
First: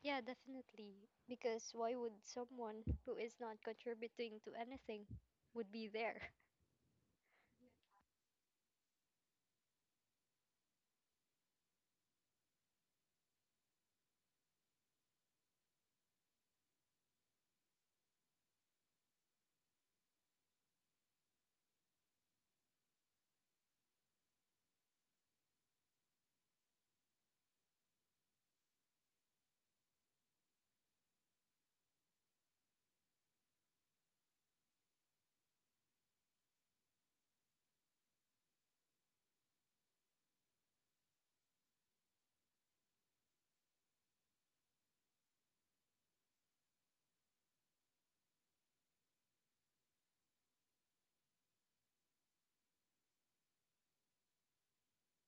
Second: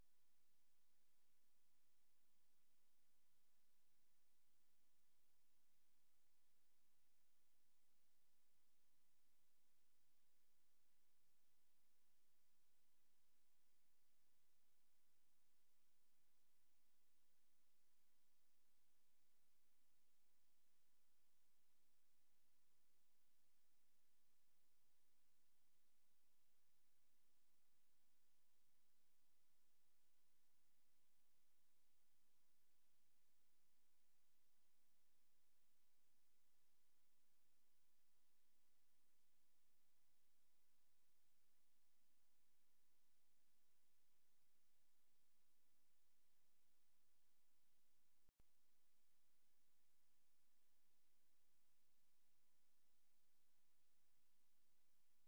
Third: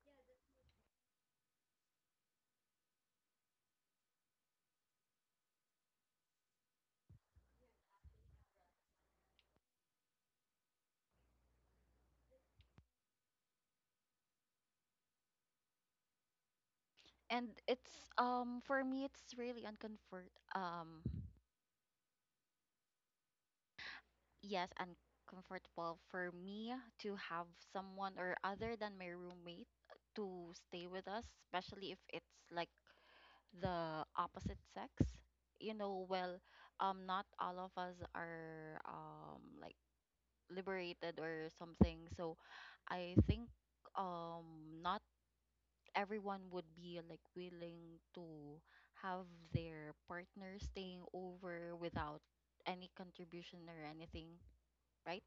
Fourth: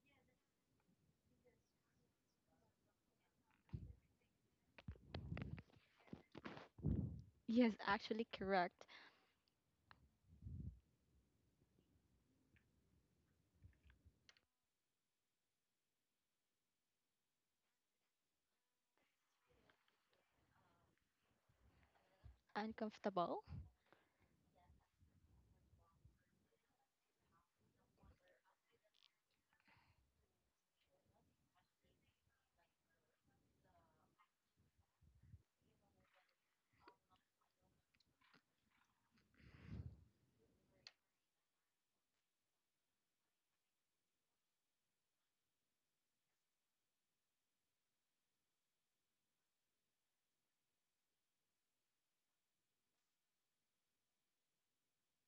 S3: Yeah, definitely. Because why would someone who is not contributing to anything would be there?
S1: Yes, actually correct.
S4: And it's for me it's really uncomfort um
S1: Uncomfortable.
S4: yes, uncomfortable for me to have someone or other than my roommate to stay with us, especially if it's like the opposite sex. You know, well, not all of us are, like, liberated or something. So I think not everyone would be like willing to have their partner staying over without any contribution or anything, right?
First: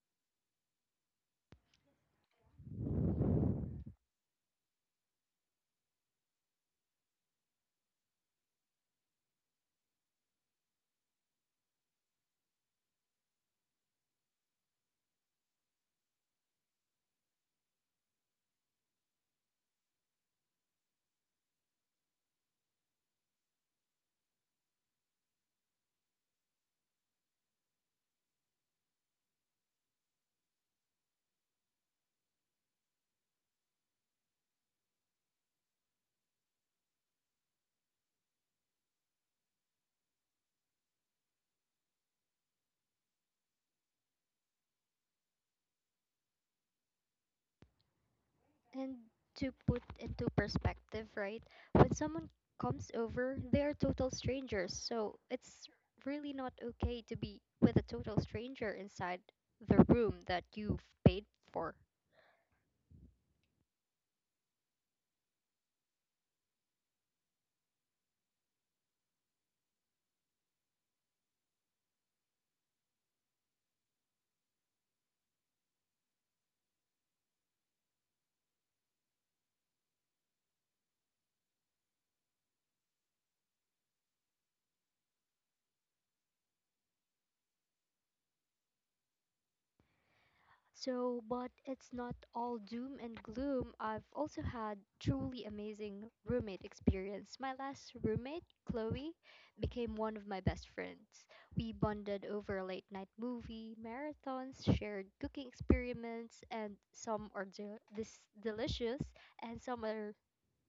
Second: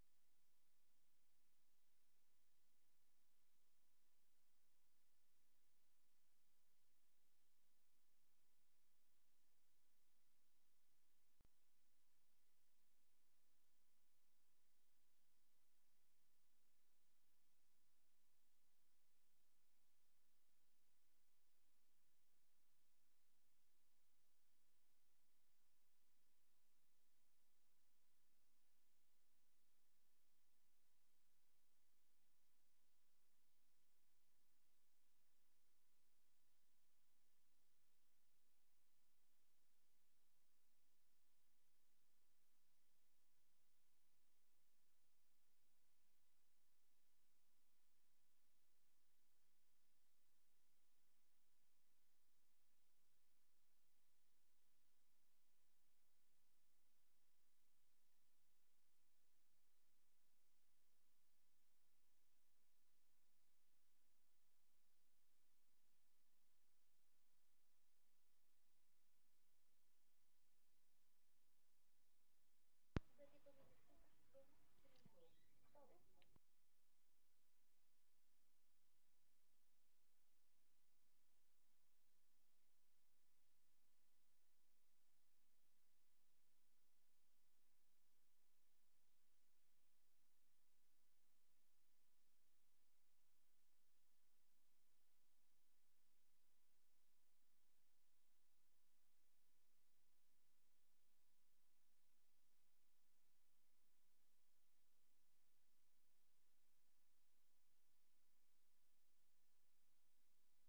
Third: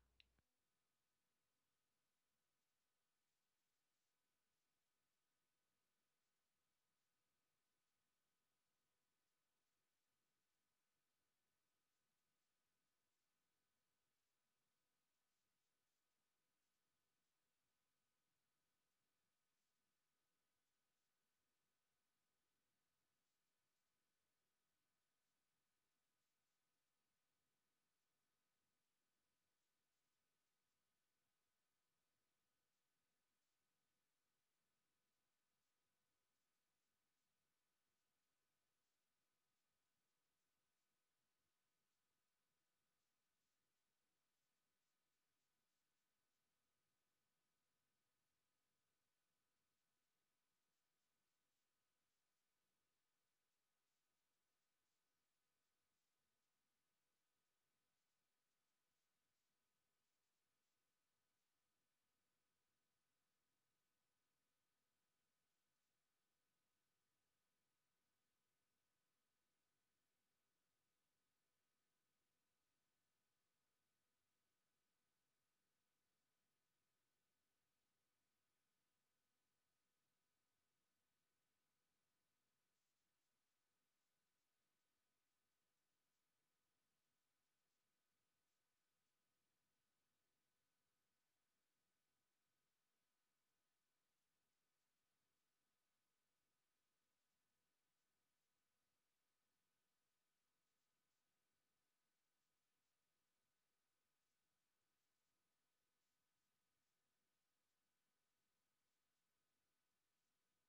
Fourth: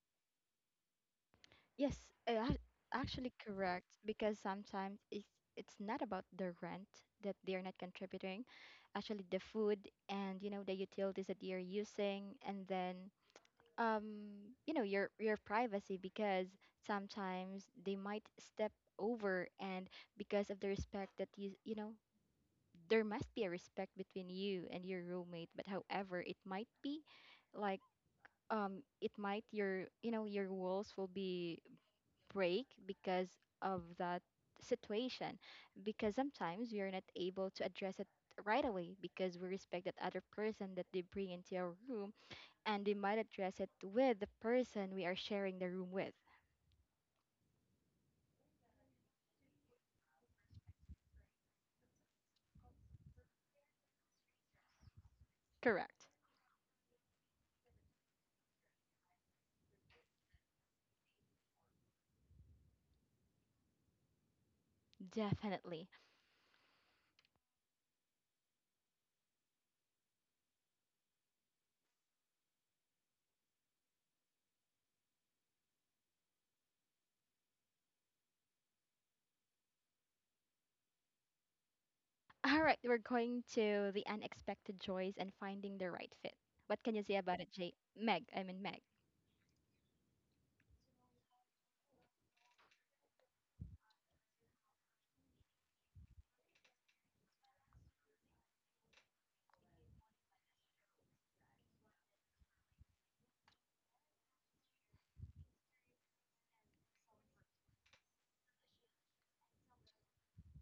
S1: Yes, uh, ac- actually correct, because sometimes it's not about the rent that they're not contributing, actually the food and, you know, the utilities that you're using. And then you know, your privacy, because sometimes they might step over. And because of the respect that you know, there must be a respect between you and your roommate. But however, it might be like, it might your, you know, your walls will be break because of that situation, because sometimes we are not able to address it right away, because we respect that other person that they bring into our room, and we might address it with the person we are sharing the room with.
S3: And to put into perspective, right? When someone comes over, they are total strangers. So it's
S1: Correct.
S3: really not okay to be with a total stranger inside the room that you've paid for.
S1: Definitely. All right, we're going to the unexpected joys and finding the right fit. What can you say about it, jay meg I mean meg
S3: So, but it's not all doom and gloom. I've also had truly amazing roommate experience. My last roommate, Chloe, became one of my best friends. We bonded over late night movie marathons, shared cooking experiments, and this delicious and some are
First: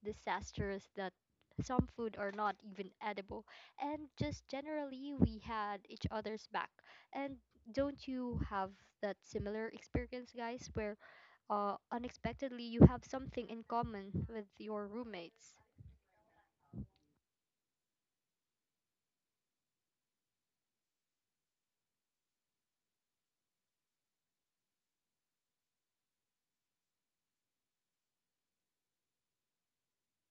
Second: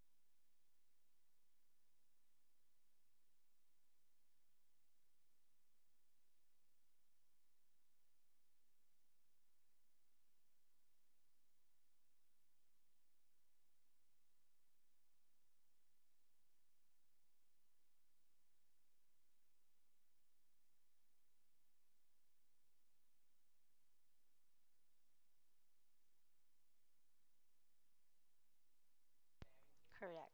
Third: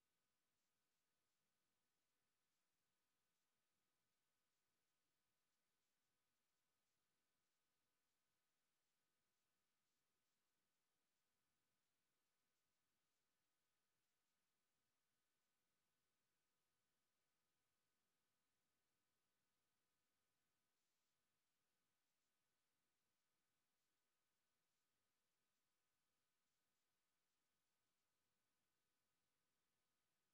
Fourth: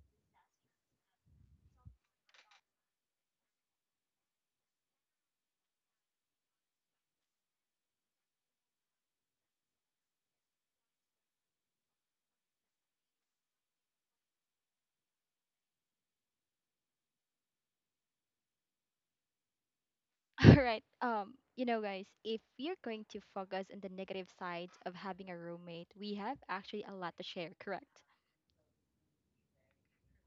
S3: disastrous that some food are not even edible. And just generally, we had each other's back. And don't you have that similar experience, guys, where unexpectedly you have something in common with your roommates?
S1: [LAUGHS] All right. You know, guys, if we are going to focus on the negative sides of having a roommate, we have actually a lot to share, correct?
S2: Correct.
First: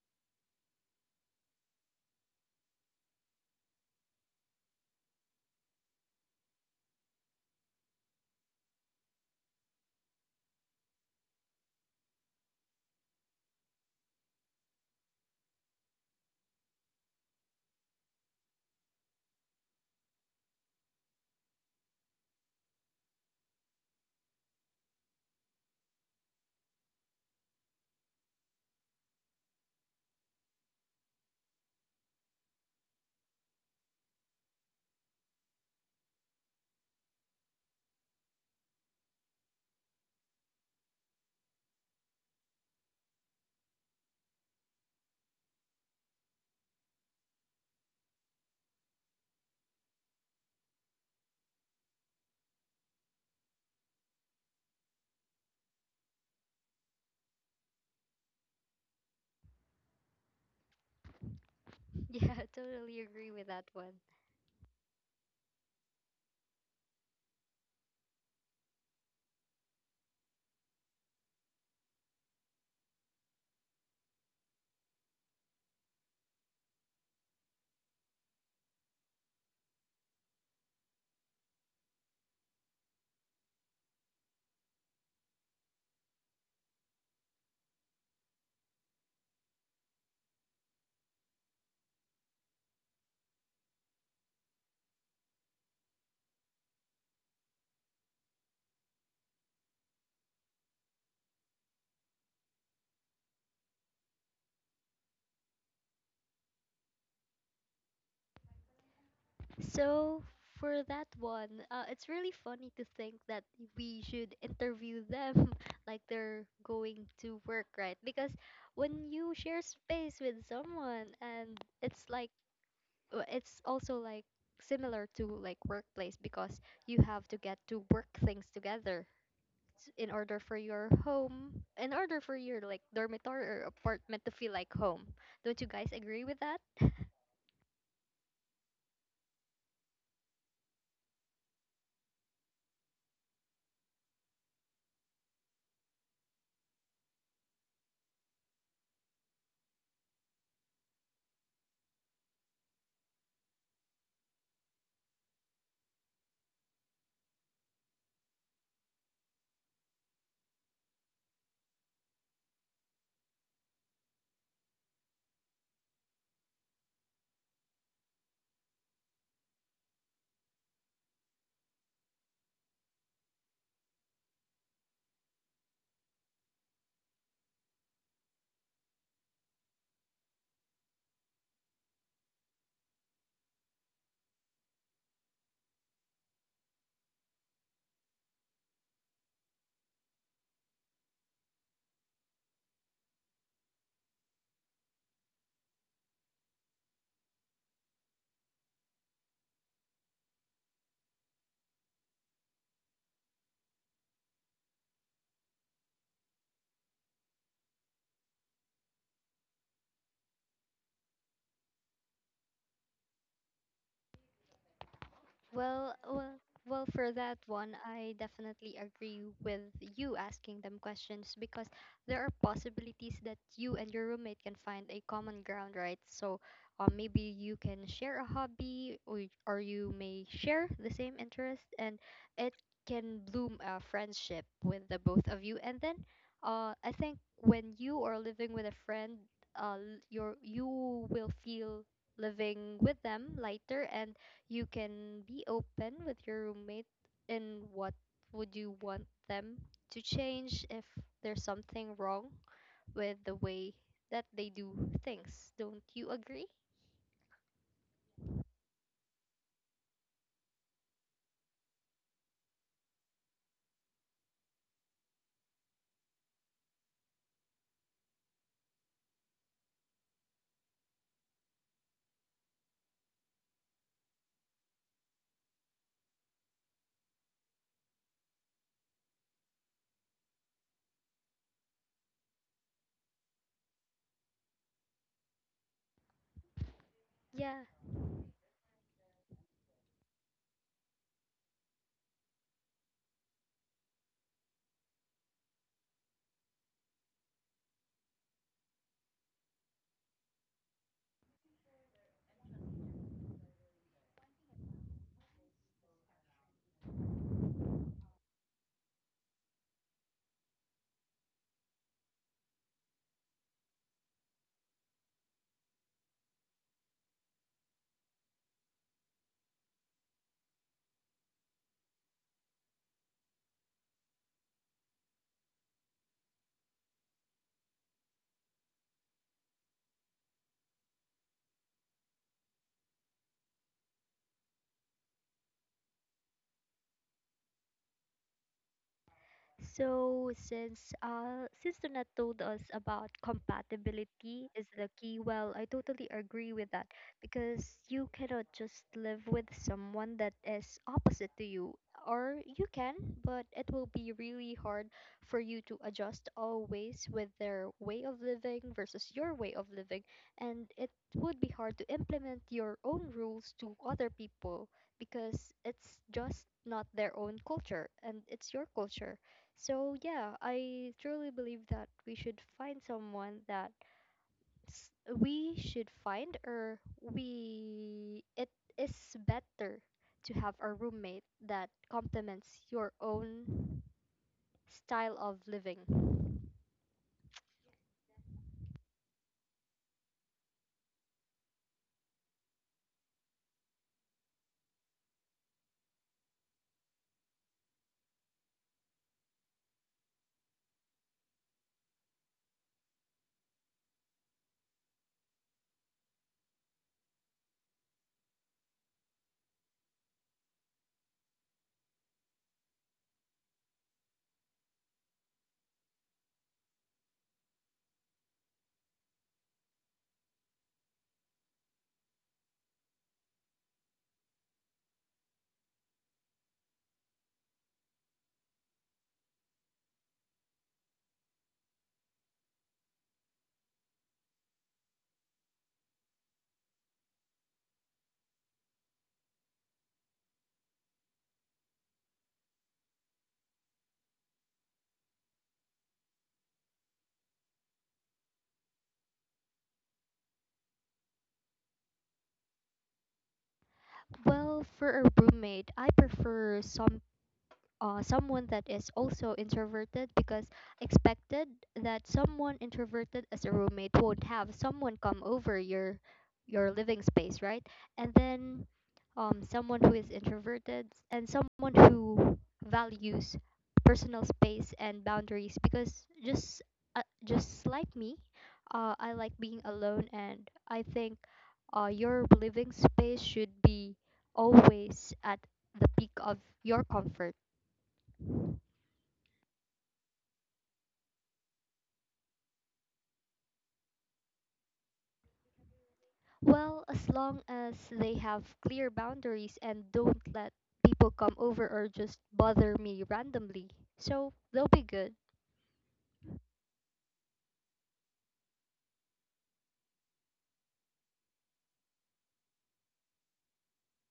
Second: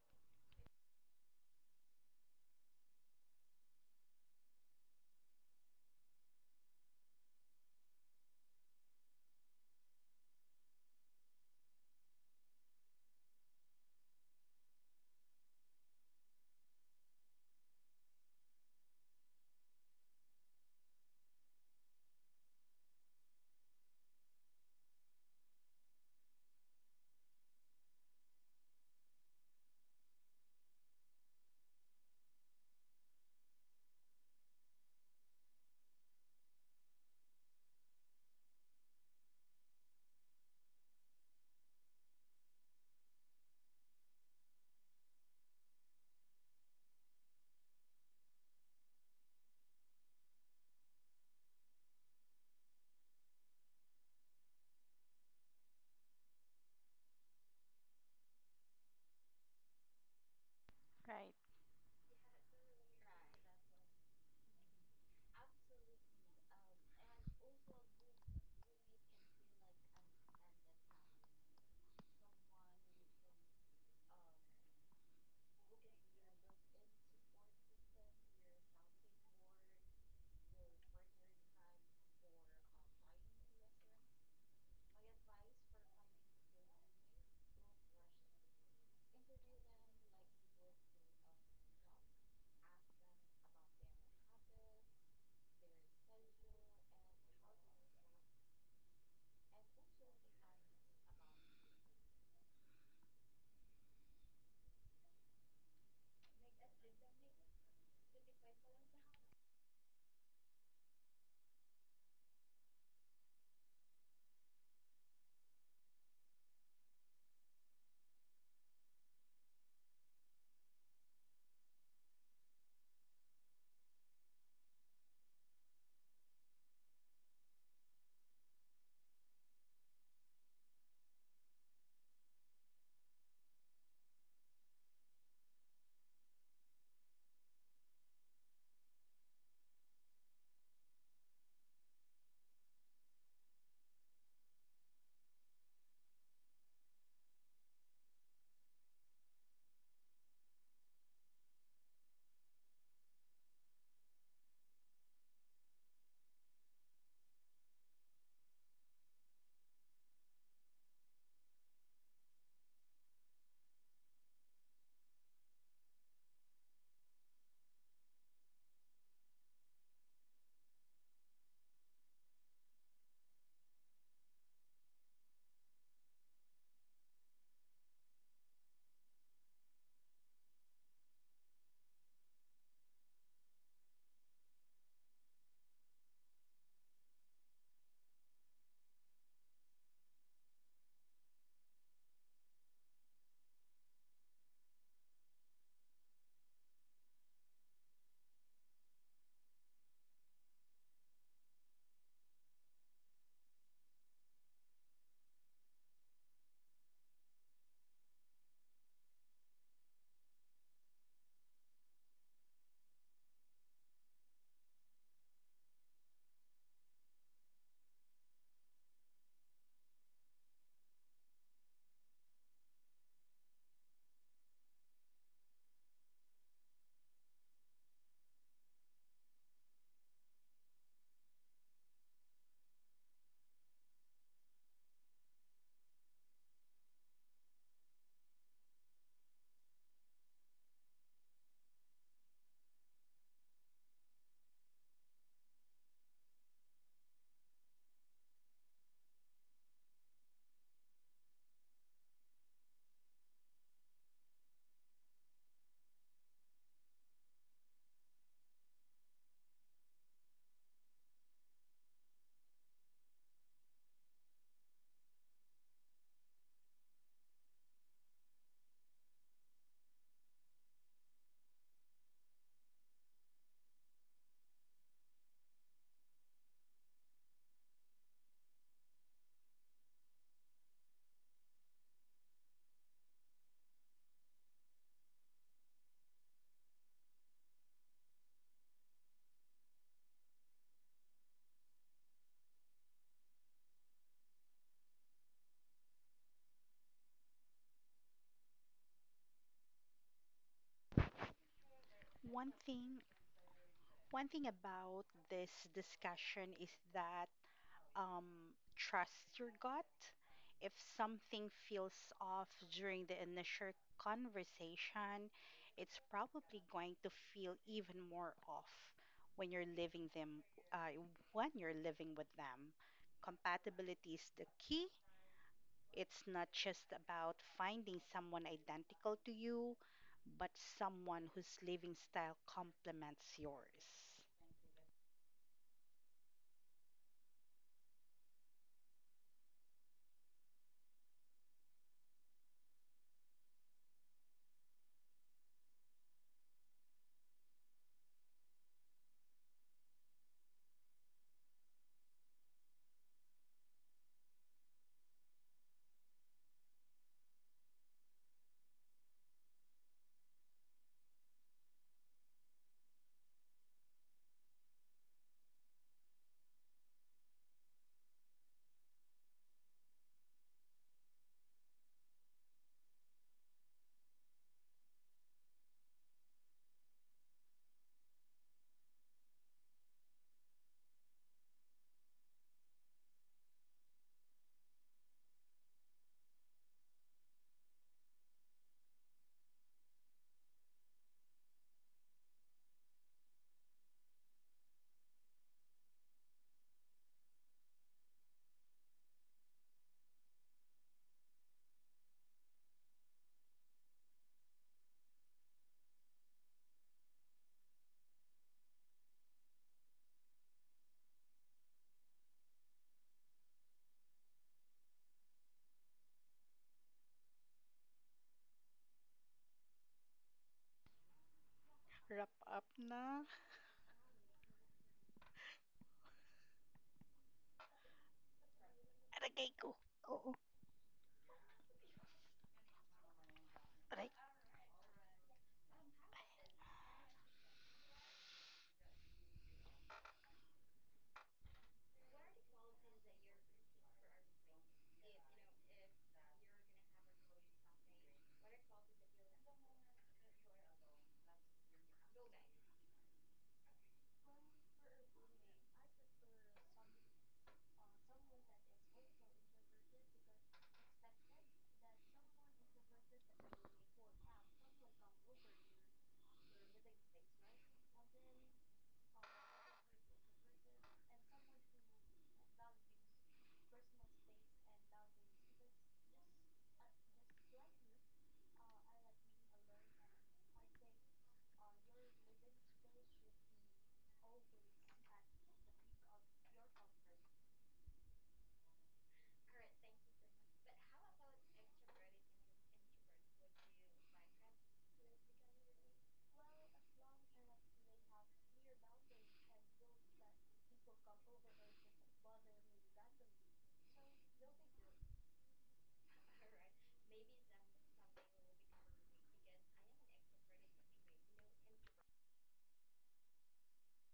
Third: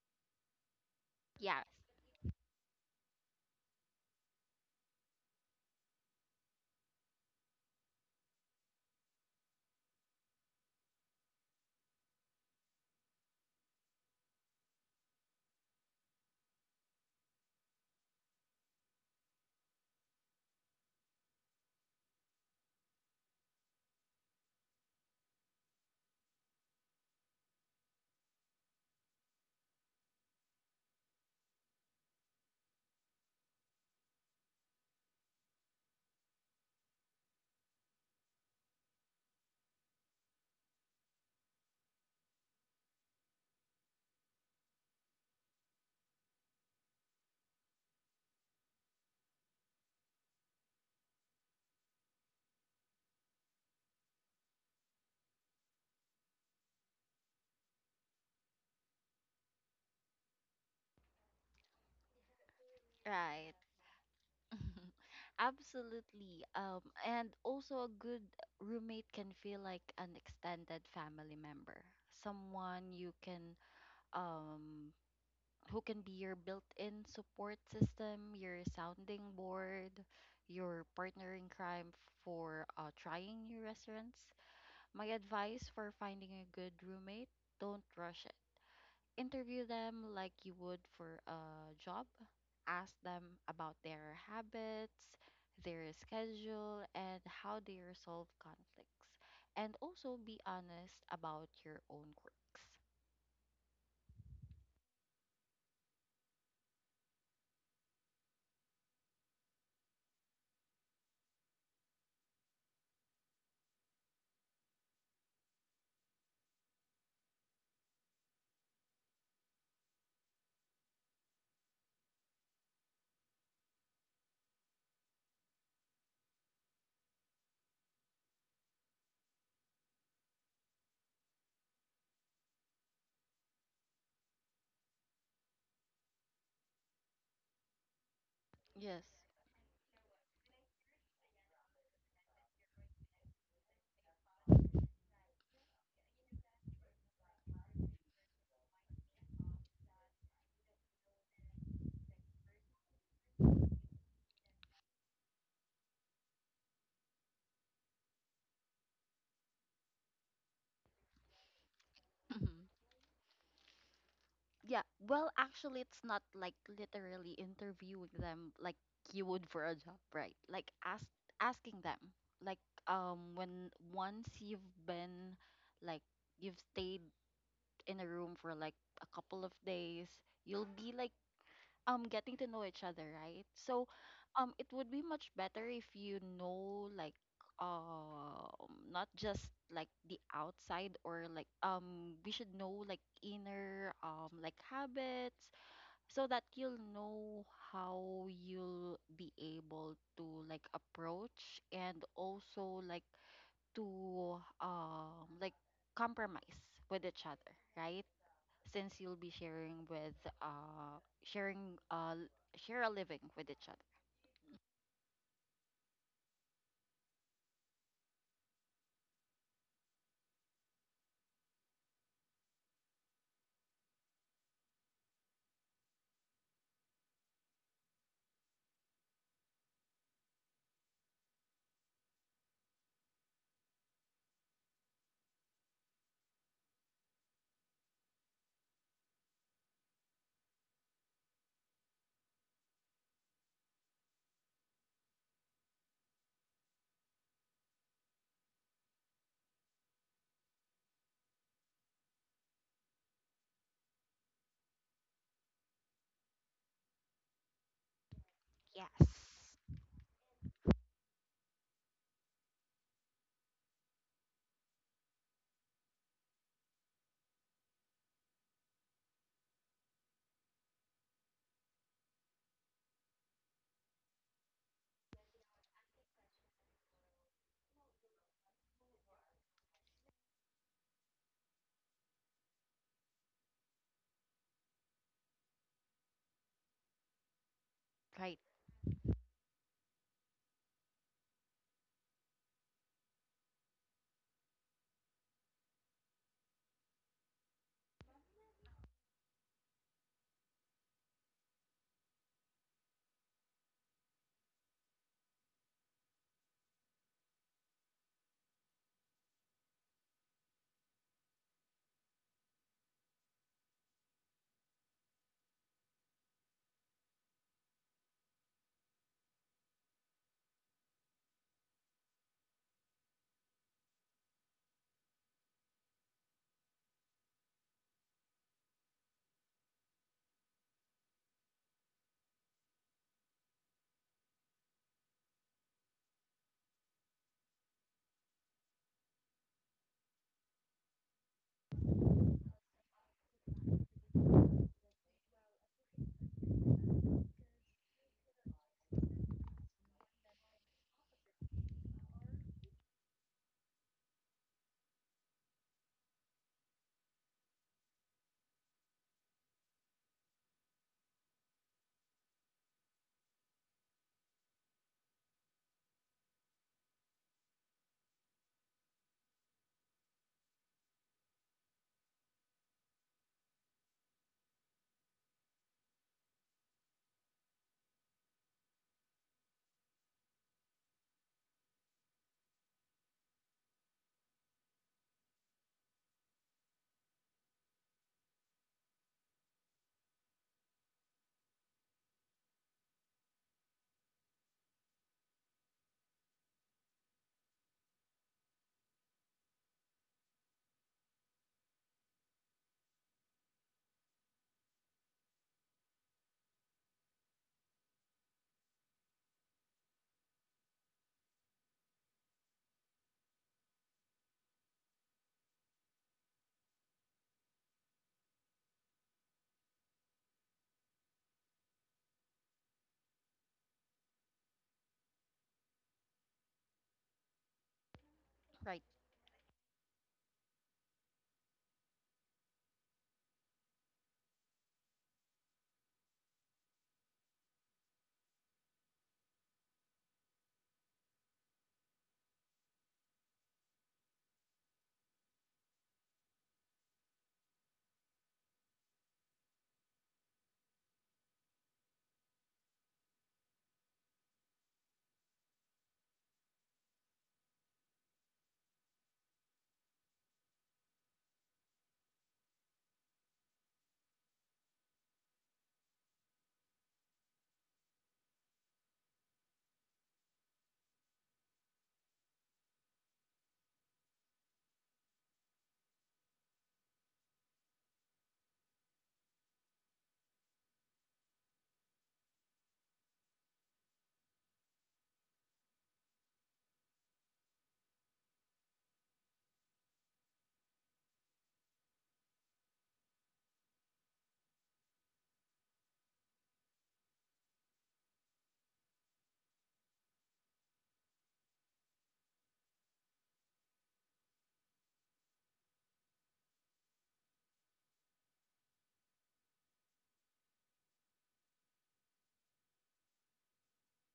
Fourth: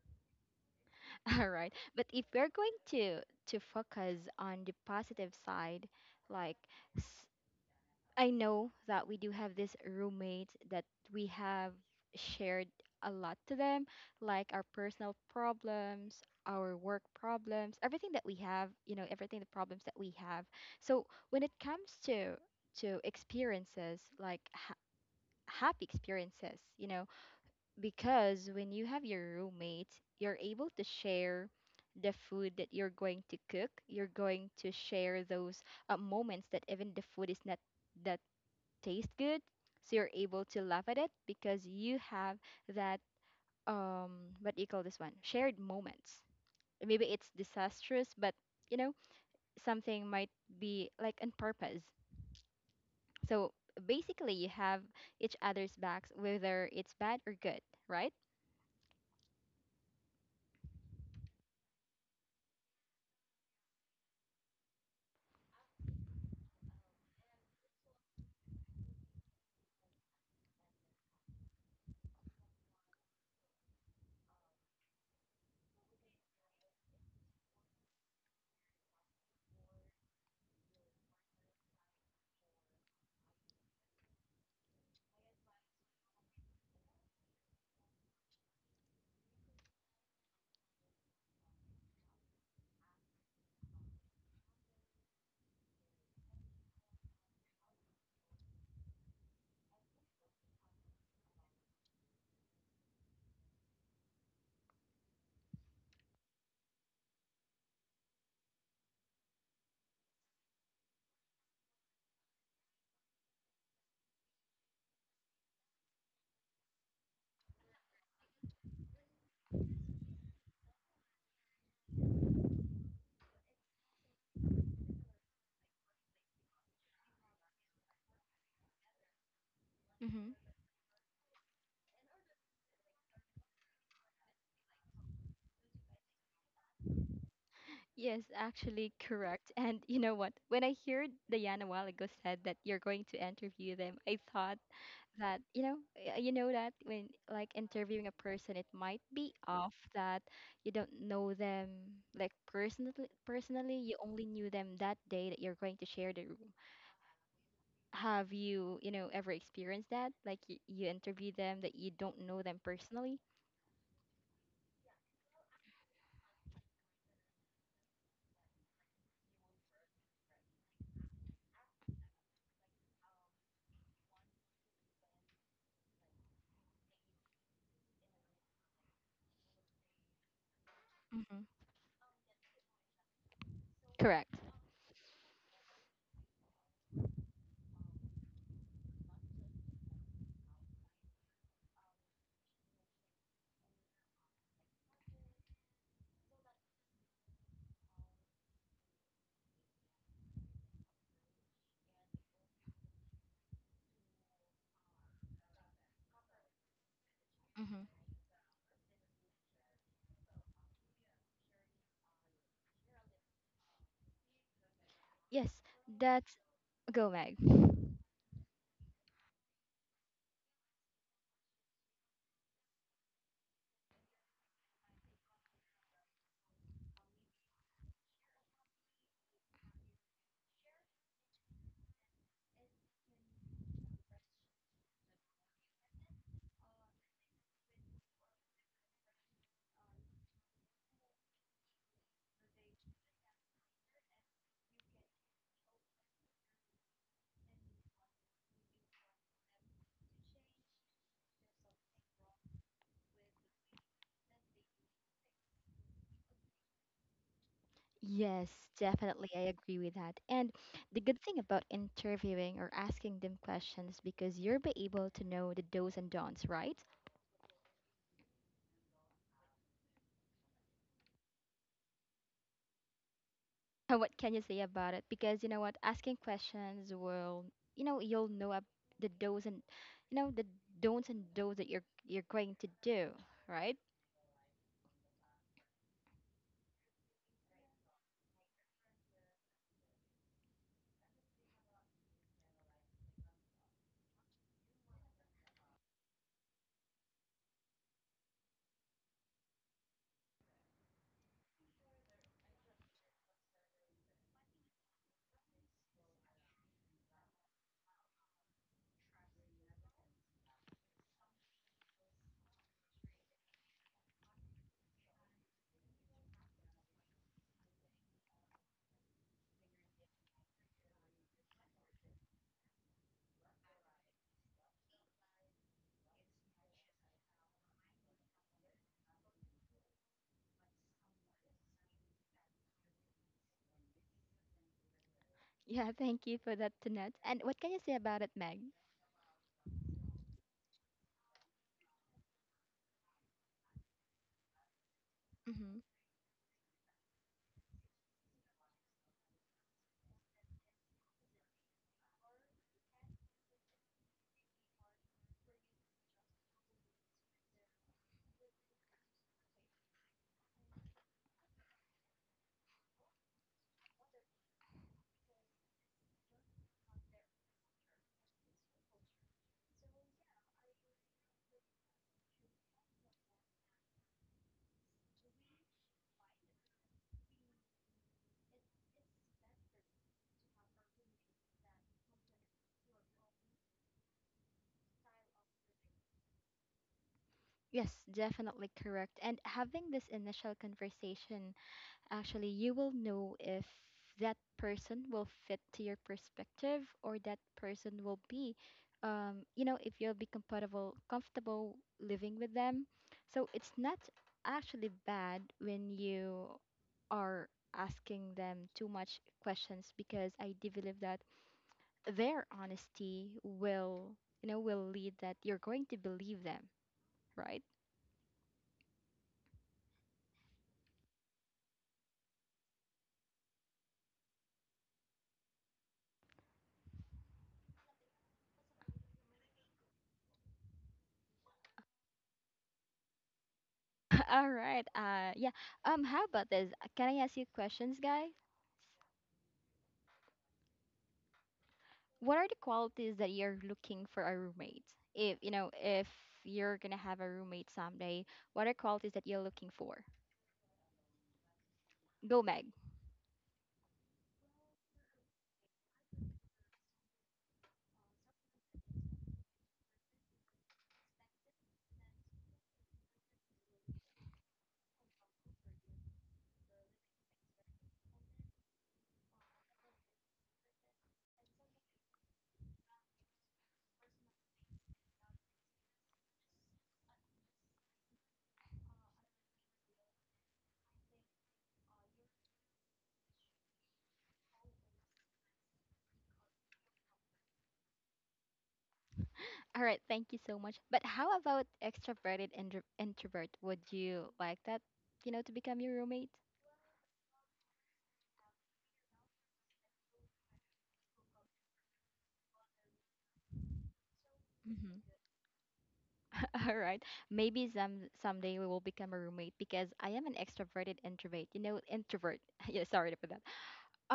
S1: [LAUGHS] All
S4: Yeah,
S1: right. But if we're going to focus on the positive side, like, I know that we do have this roommate that we have shared a lot to them, like our personal problems, our work problems, everything that we have, you know, everything, the problems that we have. So when it comes to experiences, like happy experiences, you know, because when you have your roommate, you're able to share the food that you're going to cook. You're going to share those moments that even the food is not that taste good, so you're able to laugh at it, because you have that um what do you call this one, shared moments. Maybe it's disastrous, but, you know, something might be like on purpose. So basically, you have each other's backs, whether it's bad or good, right?
S2: Right.
S3: [LAUGHS] Yeah, I totally agree
S4: right.
S3: with that one.
S4: Absolutely. And also a good roommate can feel like an extended family member, someone you can, um who can be your built-in support system, your sounding board, your partner in crime for, trying new restaurants. My advice for finding a good roommate: don't rush it. Interview them like you would for a job. Ask them about their habits, their schedule, and how they resolve conflicts. And also be honest about your own quirks.
S3: So for that one, it's really funny to think that we should interview them [LAUGHS] like they're going to work, right? Because when you share space with someone, and it's like it's also like similar to like workplace because you have to get to work things together in
S1: Mm-hmm.
S3: order for your home, in order for your like dormitory or apartment to feel like home. Don't you guys agree with that?
S1: Yes, actually
S4: Yes.
S1: correct. [LAUGHS] And you know what? When I heard Diana a while ago said that you're going to interview them, I thought that, you know, you know, that when like interviewing a person, it might be off that you don't know them like personally. Personally, you only knew them that day that you're going to share the room. Have you, you know, ever experienced that, like you interview them that you don't know them
S4: [LAUGHS] [CLEARS THROAT]
S1: personally?
S4: Yeah, well, actually, it's not like literally interviewing them like you would for a job, right? Like asking them, like, when once you've been, like, you've stayed in a room for like a couple of days, you'll be like,
S1: Mm-hmm.
S4: getting to know each other, right? So,
S1: Correct.
S4: it would be much better if you know, like, not just like the outside, or like, we should know like inner, like, habits, so that you'll know how you'll be able to like approach and also like to, like, compromise with each other,
S1: Mm-hmm.
S4: right? Since you'll be sharing with, uh sharing uh l- share a living with each other.
S1: Yes.
S3: Well,
S1: That's
S3: well, well,
S1: go,
S3: for
S1: Mag.
S3: that one, I definitely agree with you asking them questions because there are possibilities that you and your roommate can find a common ground, right? So, maybe you can share a hobby, or you may share the same interest, and it can bloom a friendship with the both of you. And then, I think when you are living with a friend, uh, your you will feel living with them lighter and you can be open with your roommate in what would you want them to change if there's something wrong with the way that they do things. Don't you agree?
S1: Yes, definitely I
S4: Yes.
S1: agree with that. And the good thing about interviewing or asking them questions, because you'll be able to know the do's and don'ts, right? [LAUGHS] What can you say about it? Because you know what, asking questions will, you know, you'll know the do's and, you know, the don'ts and do's that you're going to do, right? [LAUGHS]
S3: Yeah,
S4: Right.
S2: One thing, one thing about this discussion is that um, trust your gut. If something feels off during the initial conversation, it's probably going to feel even more off when you're living them, uh, when you're living with them. Compatibility is the key. It's not just about finding someone identical to you, but someone whose living style complements yours.
S1: Yeah, thank you for that, Tanette. And what can you say about it, Meg?
S3: so since Donat told us about compatibility is the key, well, I
S1: Mm-hmm.
S3: totally agree with that because you cannot just live with someone that is opposite to you. Or you can, but it will be really hard for you to adjust always with their way of living versus your way of living, and it would be hard to implement your own rules to other people because it's just not their own culture and it's your culture so yeah, I truly believe that we should find someone that s- we should find or we it is better to have a roommate that complements your own style of living.
S1: Yes, definitely correct. And having this initial conversation, actually, you will know if that person will fit to your perspective, or that person will be, you know, if you'll be compatible, comfortable living with them. So it's not actually bad when you are asking them too much questions, because I do believe that their honesty will, you know, will lead that you're going to believe them, right?
S2: Wrap up na.
S4: right
S2: Aray, ko. Oo. Aray.
S1: [LAUGHS] All right. Yeah. How about this? Can I ask you questions, guy? What are the qualities that you're looking for a roommate? If you know, if you're gonna have a roommate someday, what are qualities that you're looking for? Go, Meg.
S3: Well, for a roommate, I prefer someone that is also introverted because expected that someone introverted as a roommate won't have someone come over your living space, right? And then someone who is introverted and someone who values personal space and boundaries because just like me, I like being alone and I think your living space should be always at the peak of your comfort.
S1: All right, thank you so much. But how about extroverted and introvert? Would you like that, you know, to become your roommate?
S3: Well, as long as they have clear boundaries and don't let people come over or just bother me randomly. So they'll be
S1: Hmm.
S3: good.
S1: [LAUGHS] All right. Maybe some someday we will become a roommate, because I am an extroverted introvert. You know, introvert. [LAUGHS] Yeah, sorry for that.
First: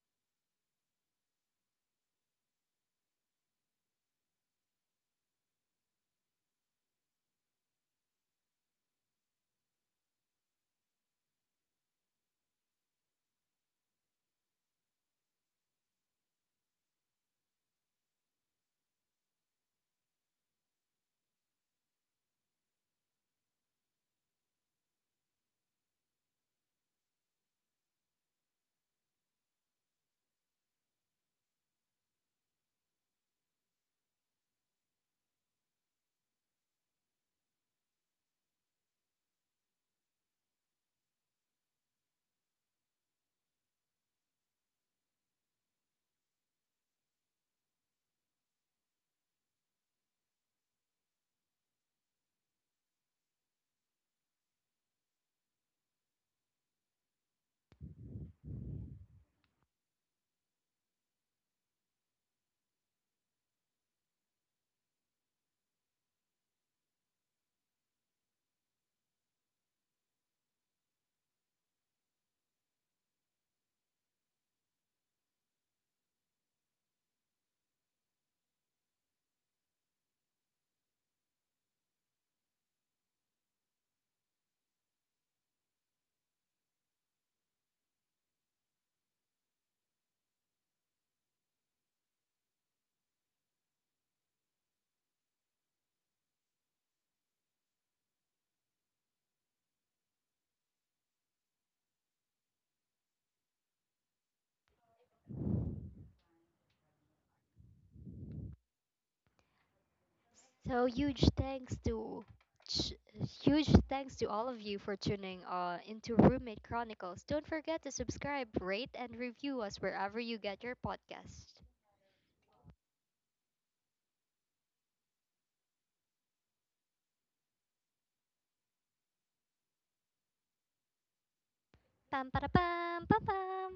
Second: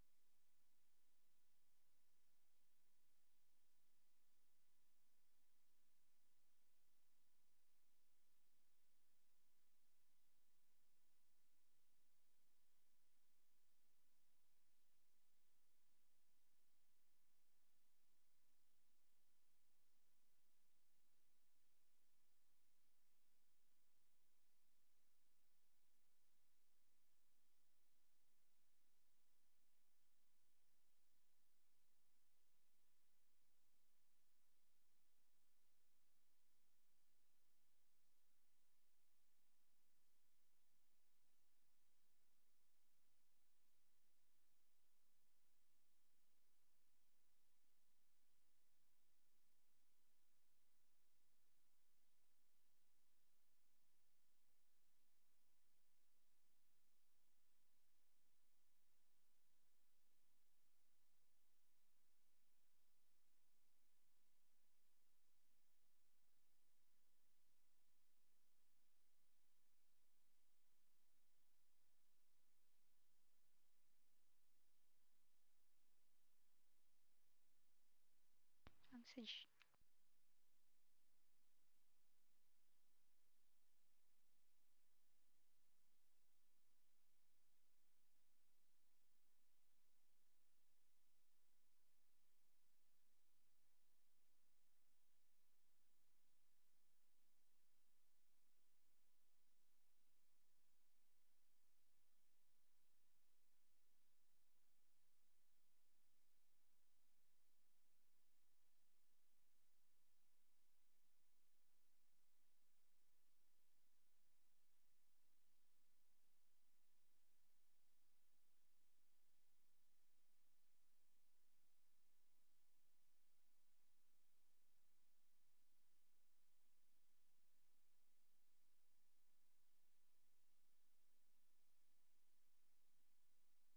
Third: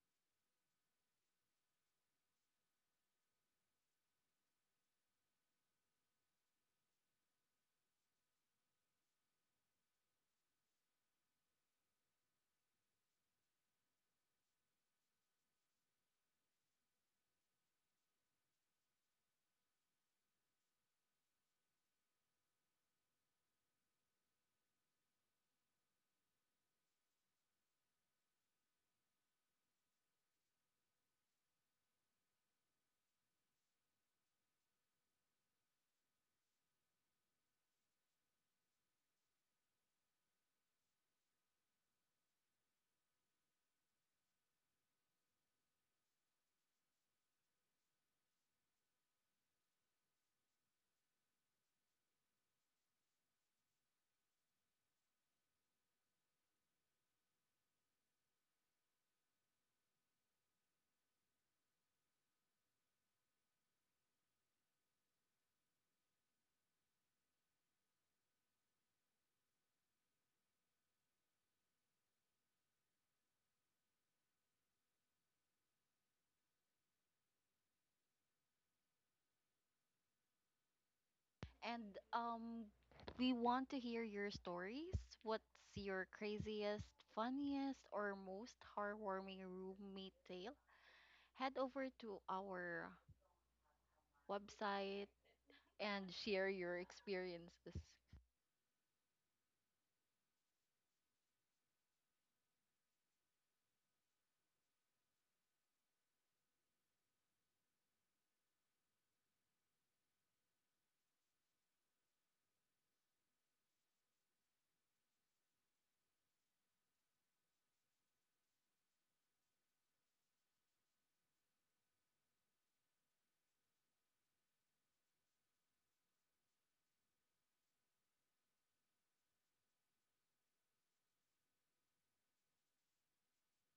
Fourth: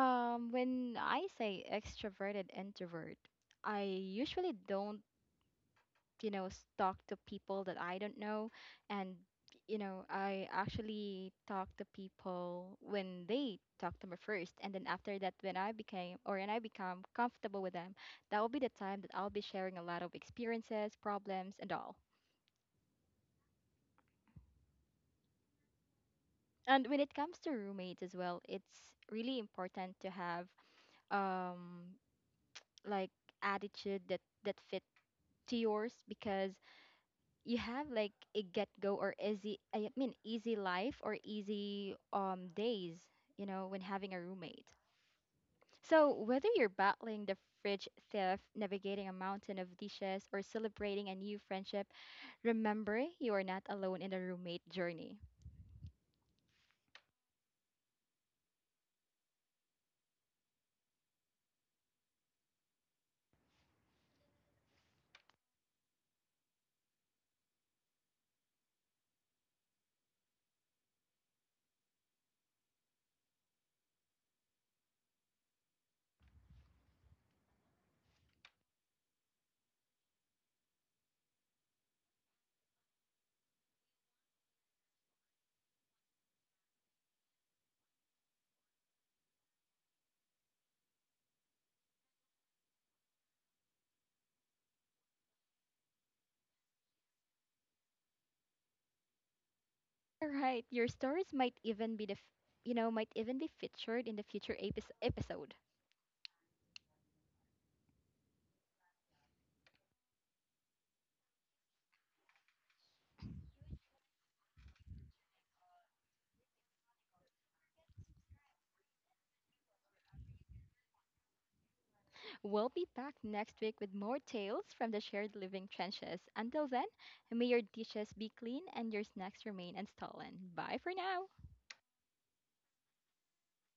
S1: When I say extroverted introvert, I usually don't, you know, talk to people that I don't know. And, you know, I actually talk to people when they talk to me first, and then after that, when I became, or when I become comfortable with them, that will be the time that I'll be sharing a lot of experiences, problems, and all. And when it comes to roommates as well, it's really important to have um like attitude that fit to yours, because you have like a get go, or easy, I mean, easy life, or easy days, you know, when having a roommate. So whether you're battling the fridge theft, navigating a mountain of dishes, or celebrating a new friendship, remember, you are not alone in the roommate journey.
S2: Ang
S4: and um we want to hear your stories. What's your craziest, funniest, or most heartwarming roommate tale? Head over to our website and share your experiences.
S1: All right, your stories might even be the you know, might even be featured in the future apis episode.
S3: So ch- huge thanks to all of you for tuning into Roommate Chronicles. Don't forget to subscribe, rate, and review us wherever you get your podcast.
S1: We'll be back next week with more tales from the shared living trenches. Until then, may your dishes be clean and your snacks remain unstolen. Bye for now.
S3: Pam para pam pam pam.